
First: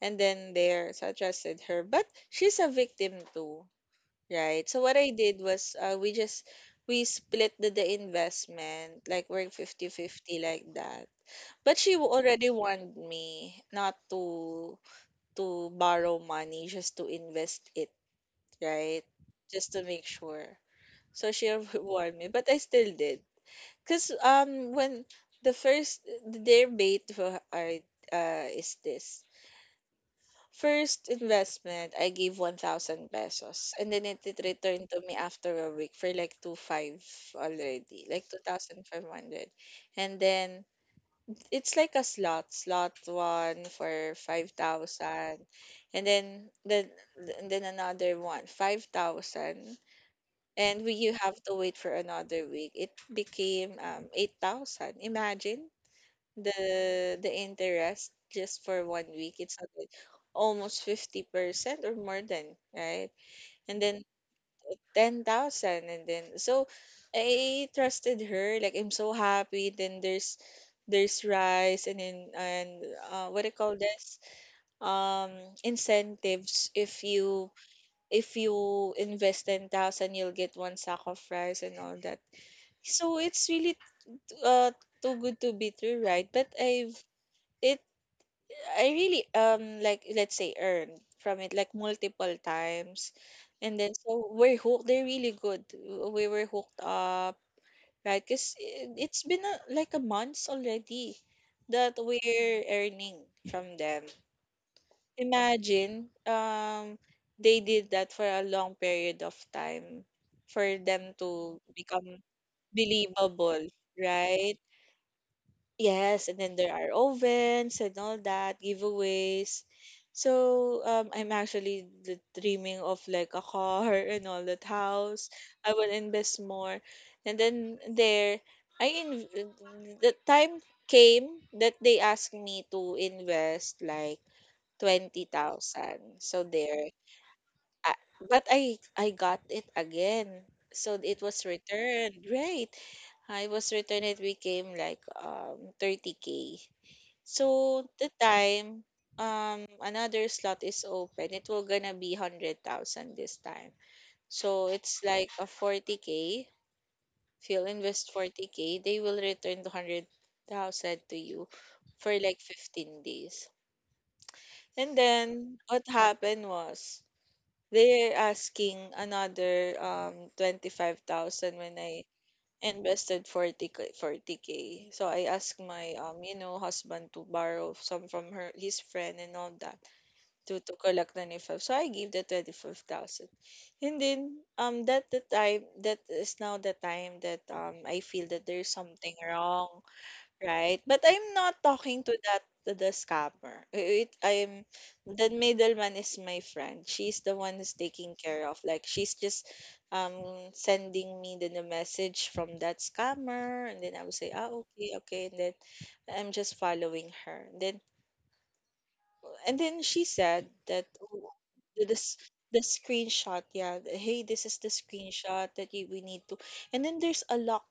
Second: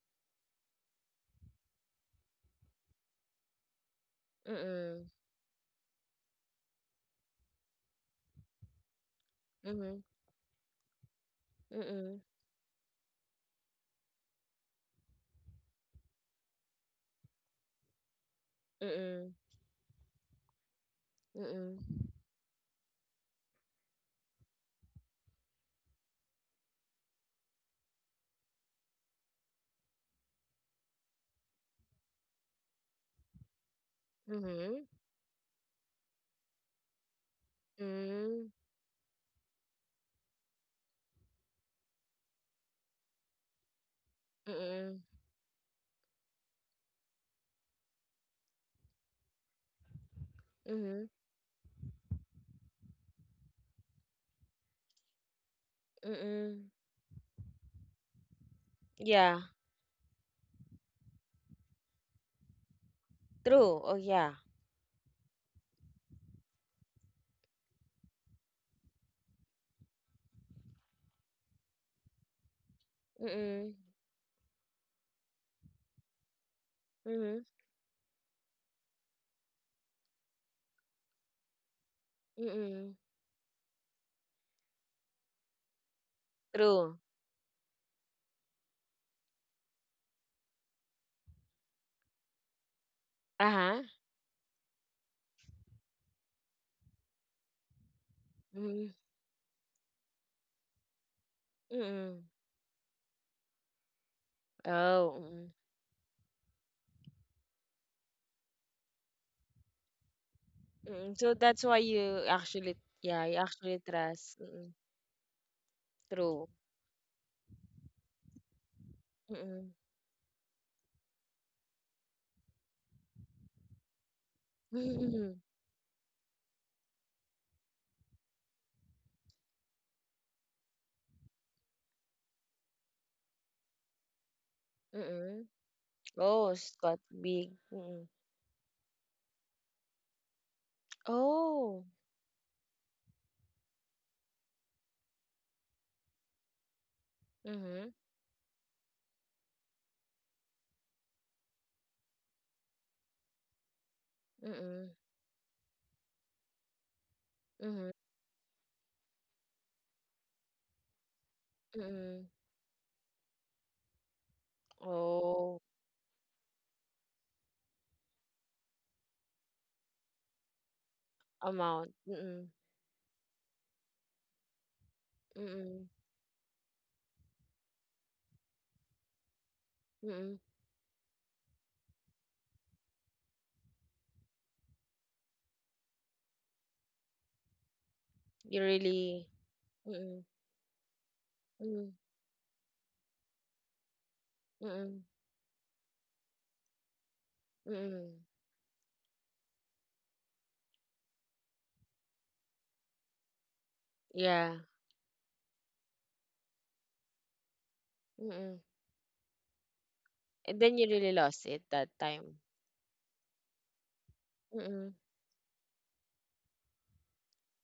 Speaker 2: and then there, so I trusted her. But she's a victim too, right? So what
Speaker 1: Mm-mm.
Speaker 2: I did was, we split the investment, like, we're
Speaker 1: Mm-mm.
Speaker 2: 50-50 like that. But she
Speaker 1: Mm-mm.
Speaker 2: already warned me not to borrow money just to invest it, right?
Speaker 1: Mm-mm.
Speaker 2: Just to make sure. So she
Speaker 1: Mm-mm.
Speaker 2: warned me, but I still did. Cause when their bait for is this. First investment, I gave 1,000 pesos, and then it
Speaker 1: Mm-hmm.
Speaker 2: returned to me after a week for like two five already, like
Speaker 1: Mm-mm.
Speaker 2: 2,500. And then it's like a slot, one for
Speaker 1: Mm-mm.
Speaker 2: 5,000. And then then and then another one, 5,000. And we
Speaker 1: Mm-mm.
Speaker 2: you have to wait for another week. It became, 8,000. Imagine,
Speaker 1: Mm-mm.
Speaker 2: the interest just for 1 week,
Speaker 1: Yeah.
Speaker 2: it's not like almost 50% or more, than right?
Speaker 1: True.
Speaker 2: And
Speaker 1: Oh
Speaker 2: then
Speaker 1: yeah.
Speaker 2: 10,000. And then so I trusted her, like, I'm so happy. Then there's rice, and then, and what do you
Speaker 1: Mm-mm.
Speaker 2: call this? um Incentives, if
Speaker 1: Mhm,
Speaker 2: you, if you invest 10,000, you'll get one sack of rice and all that.
Speaker 1: mm.
Speaker 2: So it's really, uh too good to be true, right? But I've
Speaker 1: True.
Speaker 2: it I really, like, let's say, earn from it like multiple times, and
Speaker 1: Uh-huh.
Speaker 2: then so we're hooked. They're really good. We were hooked up, right? Because
Speaker 1: Mhm,
Speaker 2: it's been, like, a month already that
Speaker 1: mm.
Speaker 2: we're earning from them.
Speaker 1: Oh, mm.
Speaker 2: Imagine, they did that for a long period of time for them
Speaker 1: Mm, so
Speaker 2: to
Speaker 1: that's why
Speaker 2: become
Speaker 1: you actually, yeah, you
Speaker 2: believable,
Speaker 1: actually trust.
Speaker 2: right?
Speaker 1: Mm,
Speaker 2: Yes, and
Speaker 1: true.
Speaker 2: then there are ovens and all that, giveaways.
Speaker 1: Mm.
Speaker 2: So, I'm actually dreaming of like a car and all that, house.
Speaker 1: Mm.
Speaker 2: I will invest more. And then, there, I in the time came that they asked me to invest like
Speaker 1: Mm.
Speaker 2: 20,000. So
Speaker 1: Oh,
Speaker 2: there,
Speaker 1: Scott Big.
Speaker 2: I,
Speaker 1: Mm-mm.
Speaker 2: but I got it again. So it was
Speaker 1: Oh.
Speaker 2: returned. Great. I was Returned, it became like, 30k. So
Speaker 1: Mhm.
Speaker 2: the time, another slot is open, it will gonna be 100,000 this time. So
Speaker 1: Mm.
Speaker 2: it's like a 40 k. If you'll
Speaker 1: Mhm.
Speaker 2: invest 40 k, they will return the 100,000 to you for
Speaker 1: Mm.
Speaker 2: like 15 days. And then
Speaker 1: Oh,
Speaker 2: what happened was, they're asking another, 25,000 when
Speaker 1: amount.
Speaker 2: I
Speaker 1: Mm-mm.
Speaker 2: invested 40 k 40k, so I asked
Speaker 1: Mm.
Speaker 2: my, husband to borrow some from her his friend and all that,
Speaker 1: Mm.
Speaker 2: to collect 25. So I gave the 25,000. And then, that the time that is now the time that I feel that
Speaker 1: You
Speaker 2: there's something
Speaker 1: really.
Speaker 2: wrong,
Speaker 1: Mm.
Speaker 2: right? But I'm not
Speaker 1: Mm.
Speaker 2: talking to that to the scammer. It, I'm
Speaker 1: Mm.
Speaker 2: The middleman is my friend. She's the one who's taking
Speaker 1: Mm.
Speaker 2: care of. Like, she's just, um sending me the message from that scammer, and then I would say, "Ah,
Speaker 1: Yeah.
Speaker 2: okay, okay." And then I'm just following her. Then
Speaker 1: Mm.
Speaker 2: and then she said
Speaker 1: And then
Speaker 2: that,
Speaker 1: you really
Speaker 2: "Oh,
Speaker 1: lost it
Speaker 2: the
Speaker 1: that
Speaker 2: the s-
Speaker 1: time.
Speaker 2: the screenshot, yeah, hey, this is the screenshot that we need to." And then there's a lock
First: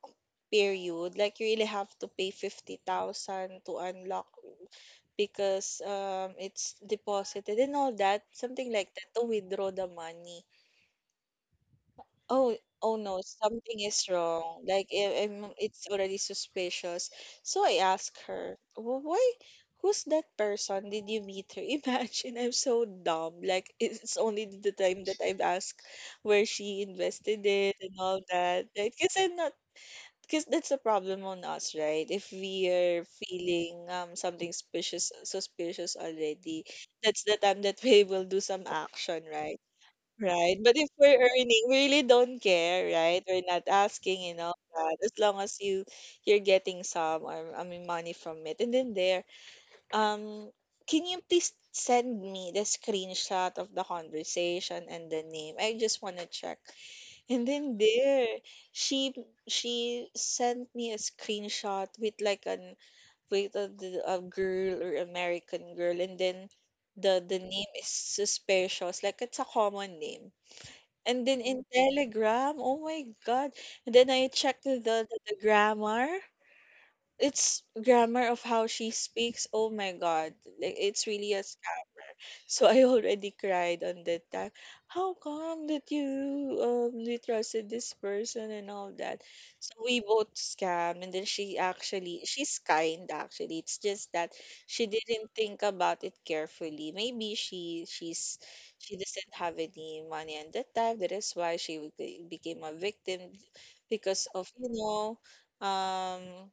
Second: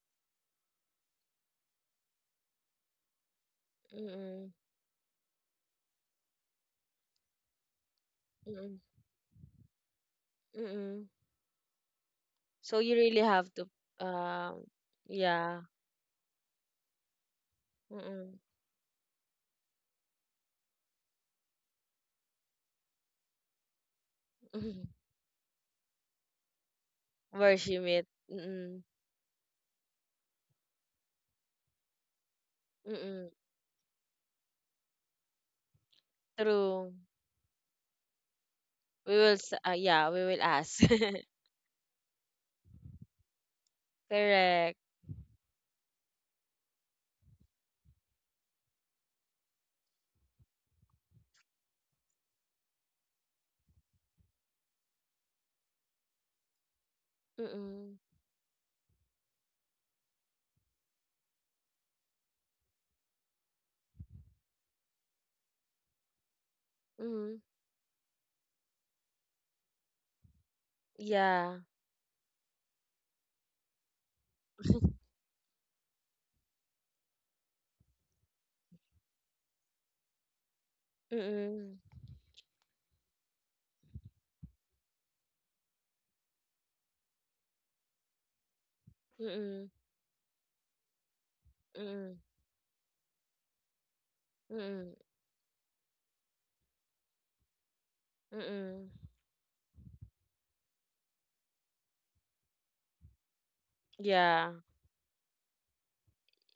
Speaker 2: period, like, you really have to pay 50,000 to unlock
Speaker 1: Mm,
Speaker 2: because, it's deposited and all that, something
Speaker 1: mm,
Speaker 2: like that, to withdraw the money.
Speaker 1: mm.
Speaker 2: Oh,
Speaker 1: So you
Speaker 2: oh
Speaker 1: really
Speaker 2: no,
Speaker 1: have
Speaker 2: something
Speaker 1: to,
Speaker 2: is
Speaker 1: um,
Speaker 2: wrong. Like,
Speaker 1: yeah,
Speaker 2: it's already suspicious. So I asked
Speaker 1: mm,
Speaker 2: her, Why? Who's that person? Did you meet her?" Imagine, I'm so dumb. Like, it's only the time that I've asked where she invested it
Speaker 1: worship
Speaker 2: and
Speaker 1: it.
Speaker 2: all that.
Speaker 1: Mm,
Speaker 2: Like, because I'm not, because that's a problem on us, right? If we are
Speaker 1: mm,
Speaker 2: feeling, something suspicious already,
Speaker 1: true.
Speaker 2: that's the time that we will do some
Speaker 1: We
Speaker 2: action,
Speaker 1: will, s-
Speaker 2: right?
Speaker 1: yeah, we will
Speaker 2: Right,
Speaker 1: ask.
Speaker 2: but if we're earning, we really don't care, right? We're not asking,
Speaker 1: Correct.
Speaker 2: that as long as you're getting some, or I mean, money from it. And then there, um, can you please send me the screenshot of the conversation and the name? I just want to check. And then
Speaker 1: Mm,
Speaker 2: there, she she sent me a screenshot with like an with a girl or American girl, and then the
Speaker 1: mm,
Speaker 2: name is suspicious, like, it's a common name, and then
Speaker 1: yeah.
Speaker 2: in Telegram. Oh my God. And then I checked the grammar. It's grammar of how she speaks. Oh my God. Like, it's really a
Speaker 1: Mm,
Speaker 2: so I already cried on that time. How come that you trusted this person and all that?
Speaker 1: mm,
Speaker 2: So we both scam, and then
Speaker 1: mm,
Speaker 2: she's kind actually. It's just that she
Speaker 1: mm,
Speaker 2: didn't think about it carefully. Maybe she she's
Speaker 1: mm,
Speaker 2: she doesn't have any money at that time. That is why she became a victim because
Speaker 1: yeah.
Speaker 2: of, um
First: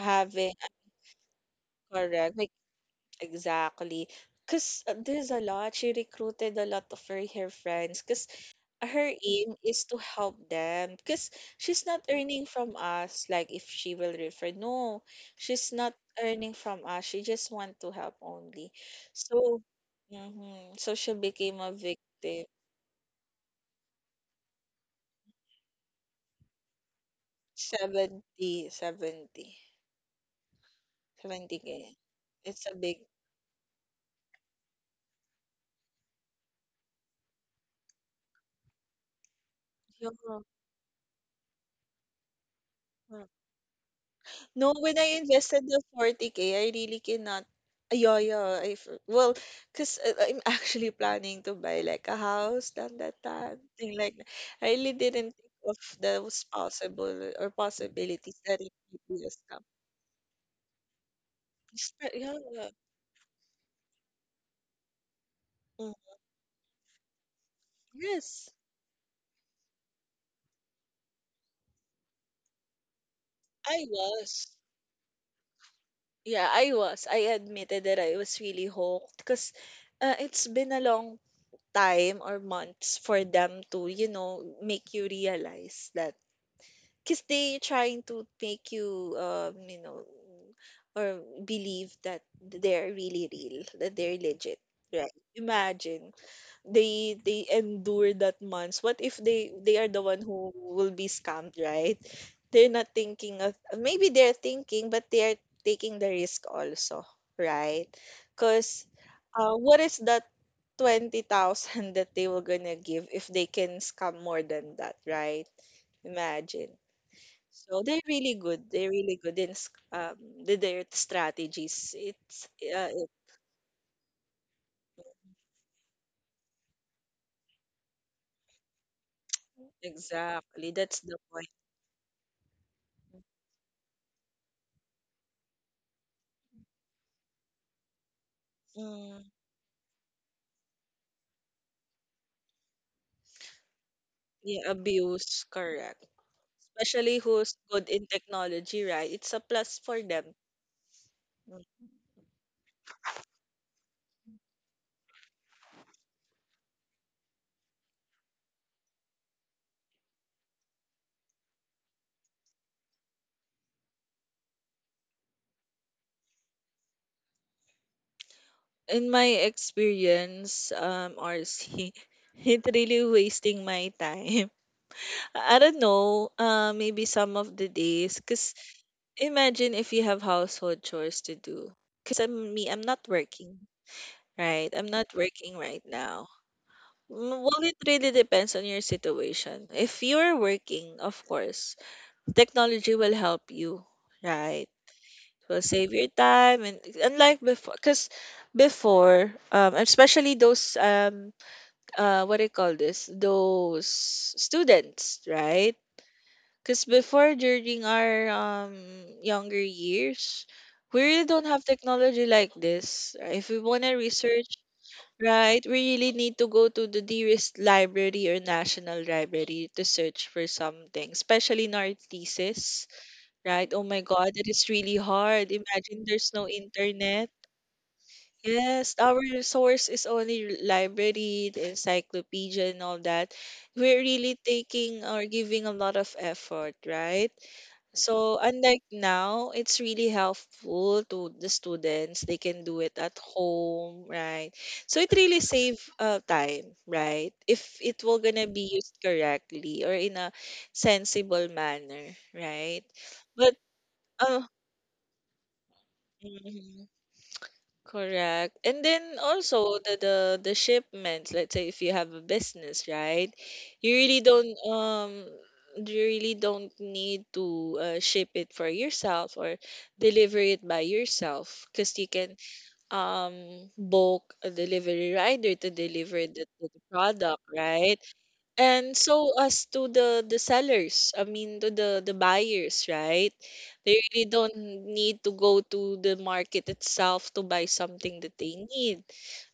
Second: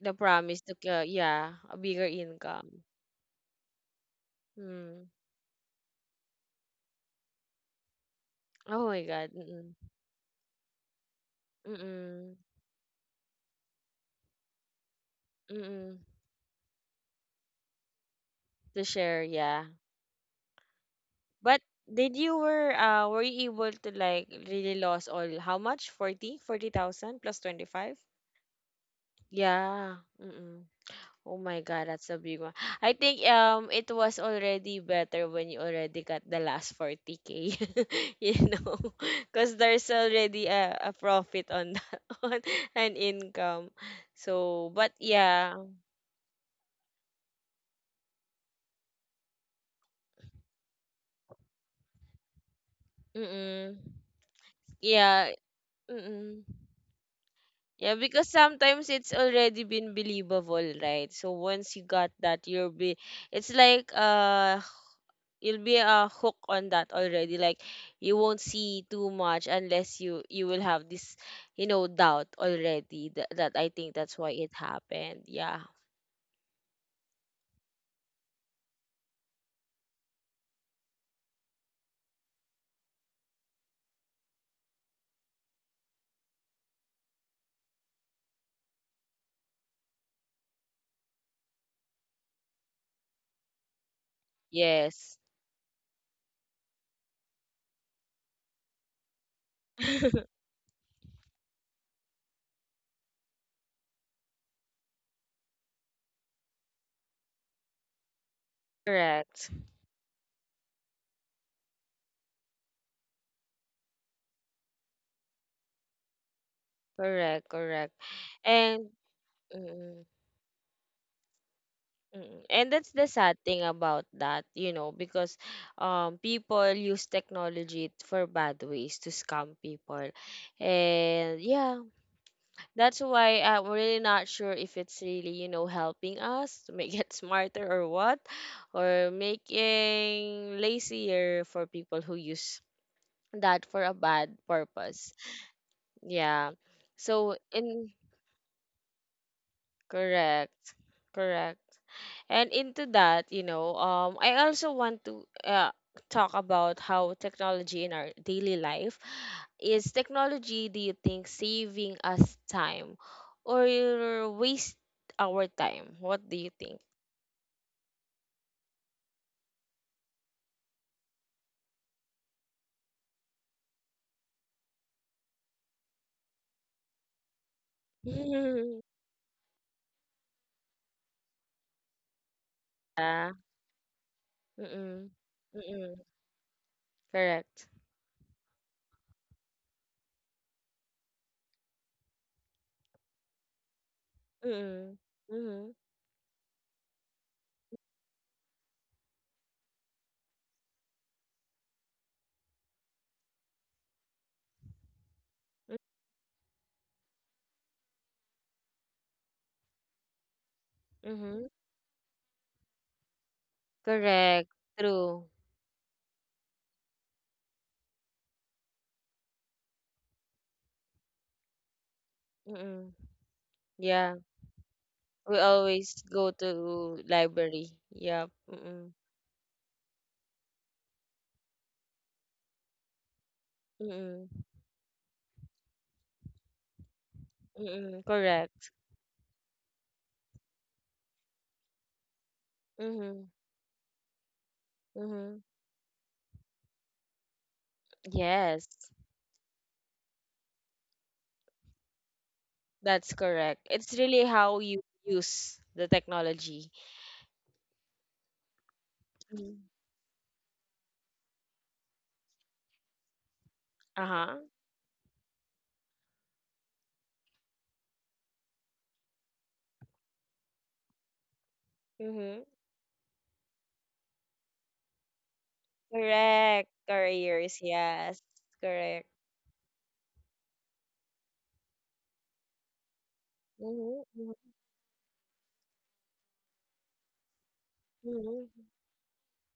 Speaker 1: The promise to, yeah, a bigger
Speaker 2: Correct.
Speaker 1: income.
Speaker 2: Exactly. Because
Speaker 1: Mm.
Speaker 2: there's a lot, she recruited a lot of her friends. Because
Speaker 1: Oh my
Speaker 2: her
Speaker 1: God.
Speaker 2: aim
Speaker 1: Mm,
Speaker 2: is to help them. Because she's not
Speaker 1: mm,
Speaker 2: earning from us, like, if she will refer. No,
Speaker 1: mm,
Speaker 2: she's not
Speaker 1: mm.
Speaker 2: earning from us. She just want to help only.
Speaker 1: To share,
Speaker 2: So,
Speaker 1: yeah.
Speaker 2: mhm. so she became
Speaker 1: But
Speaker 2: a
Speaker 1: did you
Speaker 2: victim.
Speaker 1: were you able to like really lost all how much? 40? 40,000 plus 25?
Speaker 2: 70, 70, 70.
Speaker 1: Yeah. Mm-mm. Oh my God,
Speaker 2: k.
Speaker 1: that's a big one.
Speaker 2: It's a
Speaker 1: I
Speaker 2: big.
Speaker 1: think it was already better when you already got the last 40K, you know, because there's already a profit on that on an
Speaker 2: Yeah.
Speaker 1: income. So,
Speaker 2: No,
Speaker 1: but
Speaker 2: when I
Speaker 1: yeah,
Speaker 2: invested the 40k, I really cannot. Ah, yeah, yeah. Well, because I'm actually planning to buy like a house, done that,
Speaker 1: mm-mm.
Speaker 2: thing like that. I really
Speaker 1: Yeah,
Speaker 2: didn't think of
Speaker 1: mm-mm.
Speaker 2: those possible or
Speaker 1: Yeah, because
Speaker 2: possibilities that it
Speaker 1: sometimes
Speaker 2: could
Speaker 1: it's
Speaker 2: be a
Speaker 1: already
Speaker 2: scam.
Speaker 1: been believable, right? So once you
Speaker 2: It's
Speaker 1: got
Speaker 2: not- Yeah.
Speaker 1: that, you'll be it's like you'll be a
Speaker 2: Mm.
Speaker 1: hook on that already. Like you won't
Speaker 2: Yes,
Speaker 1: see too much unless you will have this, you know, doubt already. That, that I
Speaker 2: I
Speaker 1: think that's why
Speaker 2: was.
Speaker 1: it happened. Yeah.
Speaker 2: Yeah, I was. I admitted that I was really hooked because, it's been a long time or months for them to, you know, make you realize that, because they trying to make you, you know or believe that they're really real, that they're legit, right?
Speaker 1: Yes.
Speaker 2: Imagine, they endure that months, what if they are the one who will be scammed, right? They're not thinking of, maybe they're thinking, but they are taking the risk also, right? Because,
Speaker 1: Correct.
Speaker 2: what is that 20,000 that they were gonna give if they can scam more than that, right? Imagine.
Speaker 1: Correct.
Speaker 2: So
Speaker 1: Correct.
Speaker 2: they're really good.
Speaker 1: And
Speaker 2: They're really good in
Speaker 1: mm,
Speaker 2: their strategies.
Speaker 1: Mm,
Speaker 2: It's,
Speaker 1: And that's
Speaker 2: uh,
Speaker 1: the
Speaker 2: it-
Speaker 1: sad thing about that, you know, because people use technology for bad ways to scam people.
Speaker 2: exactly, that's the
Speaker 1: And
Speaker 2: point.
Speaker 1: yeah, that's why I'm really not sure if it's really, you know, helping us to make it smarter or what, or
Speaker 2: Mm,
Speaker 1: making lazier for people who use that for a bad
Speaker 2: yeah,
Speaker 1: purpose.
Speaker 2: abuse, correct.
Speaker 1: Yeah.
Speaker 2: Especially
Speaker 1: So,
Speaker 2: who's good
Speaker 1: in
Speaker 2: in technology, right? It's a plus for them.
Speaker 1: Correct, correct.
Speaker 2: Mm.
Speaker 1: And into that, I also want to talk about how technology in our daily life is technology, do you think, saving us time or waste our time? What do you think?
Speaker 2: In my experience, RC, it really wasting my time. I don't know, maybe some of the days, cause imagine if you have household chores to do. Cause I'm not
Speaker 1: yeah.
Speaker 2: working. Right. I'm
Speaker 1: Mm-mm.
Speaker 2: not working right
Speaker 1: Mm-mm.
Speaker 2: now.
Speaker 1: Correct.
Speaker 2: Well, it really depends on your situation. If you're working, of course, technology will help you, right?
Speaker 1: Mm-mm.
Speaker 2: Will
Speaker 1: Mm-hmm.
Speaker 2: save your time, and unlike before, because before, especially those what do you call this? Those students, right? Because before, during our younger years, we really
Speaker 1: Mm-hmm.
Speaker 2: don't have technology like this. If we want to research,
Speaker 1: Correct. True.
Speaker 2: right, we really need to go to the dearest library or national library to search for something, especially in our thesis,
Speaker 1: Mm-mm.
Speaker 2: right? Oh my
Speaker 1: Yeah.
Speaker 2: God, it is really
Speaker 1: We
Speaker 2: hard.
Speaker 1: always
Speaker 2: Imagine
Speaker 1: go
Speaker 2: there's no
Speaker 1: to
Speaker 2: internet.
Speaker 1: library. Yeah. Mm-mm.
Speaker 2: Yes, our source is only library, the encyclopedia, and all that. We're
Speaker 1: Mm-mm.
Speaker 2: really taking or giving a lot of effort, right?
Speaker 1: Mm-mm,
Speaker 2: So
Speaker 1: correct.
Speaker 2: unlike now, it's really helpful to the students. They can do it at
Speaker 1: Mm-hmm.
Speaker 2: home, right? So it
Speaker 1: Mm-hmm.
Speaker 2: really save time, right? If it will gonna
Speaker 1: Yes,
Speaker 2: be used correctly or in a sensible manner, right?
Speaker 1: that's
Speaker 2: But
Speaker 1: correct. It's really
Speaker 2: uh,
Speaker 1: how you use the technology.
Speaker 2: mm-hmm. Correct. And then
Speaker 1: Mm.
Speaker 2: also the shipments, let's say if you have a business, right? You really
Speaker 1: Uh-huh.
Speaker 2: don't um you really don't need to ship it for yourself or deliver it by yourself, because you can
Speaker 1: Mm-hmm.
Speaker 2: book a delivery rider to deliver the,
Speaker 1: Correct.
Speaker 2: the product,
Speaker 1: Careers,
Speaker 2: right?
Speaker 1: yes.
Speaker 2: And
Speaker 1: Correct.
Speaker 2: so as to the sellers, I mean to the buyers, right? They really
Speaker 1: Mm-hmm.
Speaker 2: don't need to go to the market itself to buy something that they
Speaker 1: Mm-hmm.
Speaker 2: need.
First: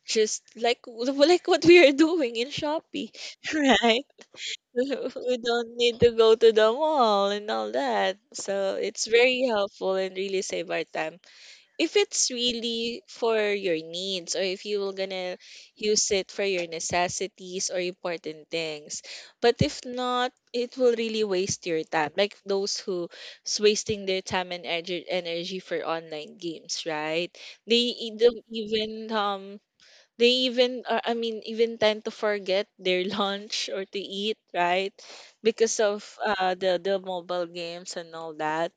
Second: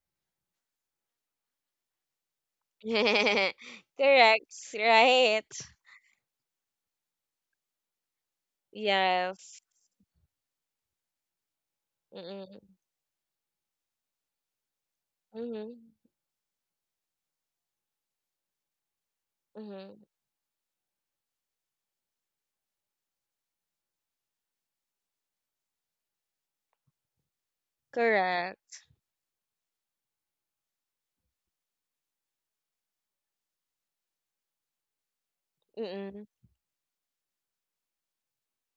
Speaker 2: Just like like what we are doing in Shopee, right?
Speaker 1: Correct,
Speaker 2: We
Speaker 1: right?
Speaker 2: don't need to go to the mall and all that. So it's very
Speaker 1: Yes.
Speaker 2: helpful and really save our time if it's
Speaker 1: Mm-mm.
Speaker 2: really for your needs, or if you were gonna
Speaker 1: Mm-hmm.
Speaker 2: use it for your necessities or important things. But if
Speaker 1: Mm-hmm.
Speaker 2: not, it will really waste your time, like those who's wasting their time and energy for online games, right? They e- don't
Speaker 1: Correct.
Speaker 2: even they even I mean, even tend to forget their lunch or to eat, right? Because of
Speaker 1: Mm-mm.
Speaker 2: the mobile games and all that.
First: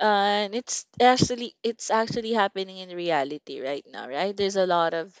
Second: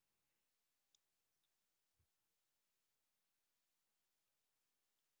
Speaker 2: And it's actually happening in reality right now, right? There's a lot of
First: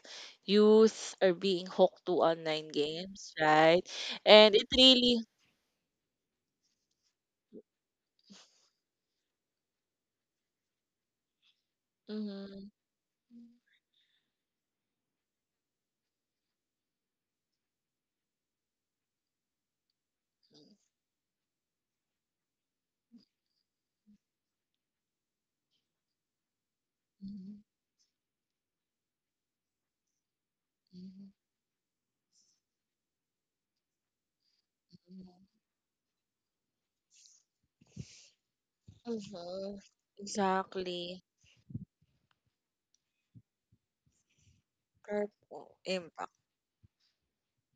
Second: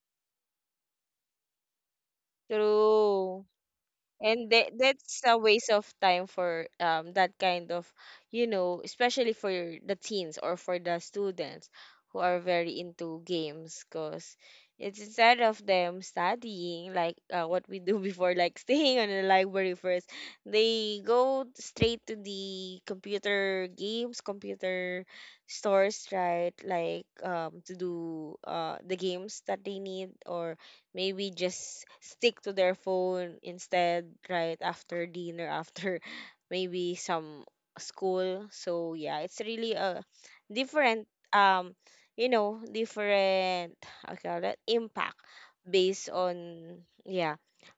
Speaker 2: youth are being hooked to online games,
Speaker 1: True.
Speaker 2: right?
Speaker 1: And
Speaker 2: And it
Speaker 1: that
Speaker 2: really,
Speaker 1: that's a waste of time for that kind of, you know, especially for the teens or for the students who are
Speaker 2: mm-hmm,
Speaker 1: very into games because it's instead of them studying like, what we do before like staying on the library first, they go straight to the computer games computer stores, right? Like to do the games that they need or
Speaker 2: mm-hmm,
Speaker 1: maybe just stick to their phone instead right after dinner after maybe some school. So yeah, it's really a different
Speaker 2: exactly.
Speaker 1: um you know different okay that impact
Speaker 2: Purple
Speaker 1: based
Speaker 2: impact.
Speaker 1: on, yeah,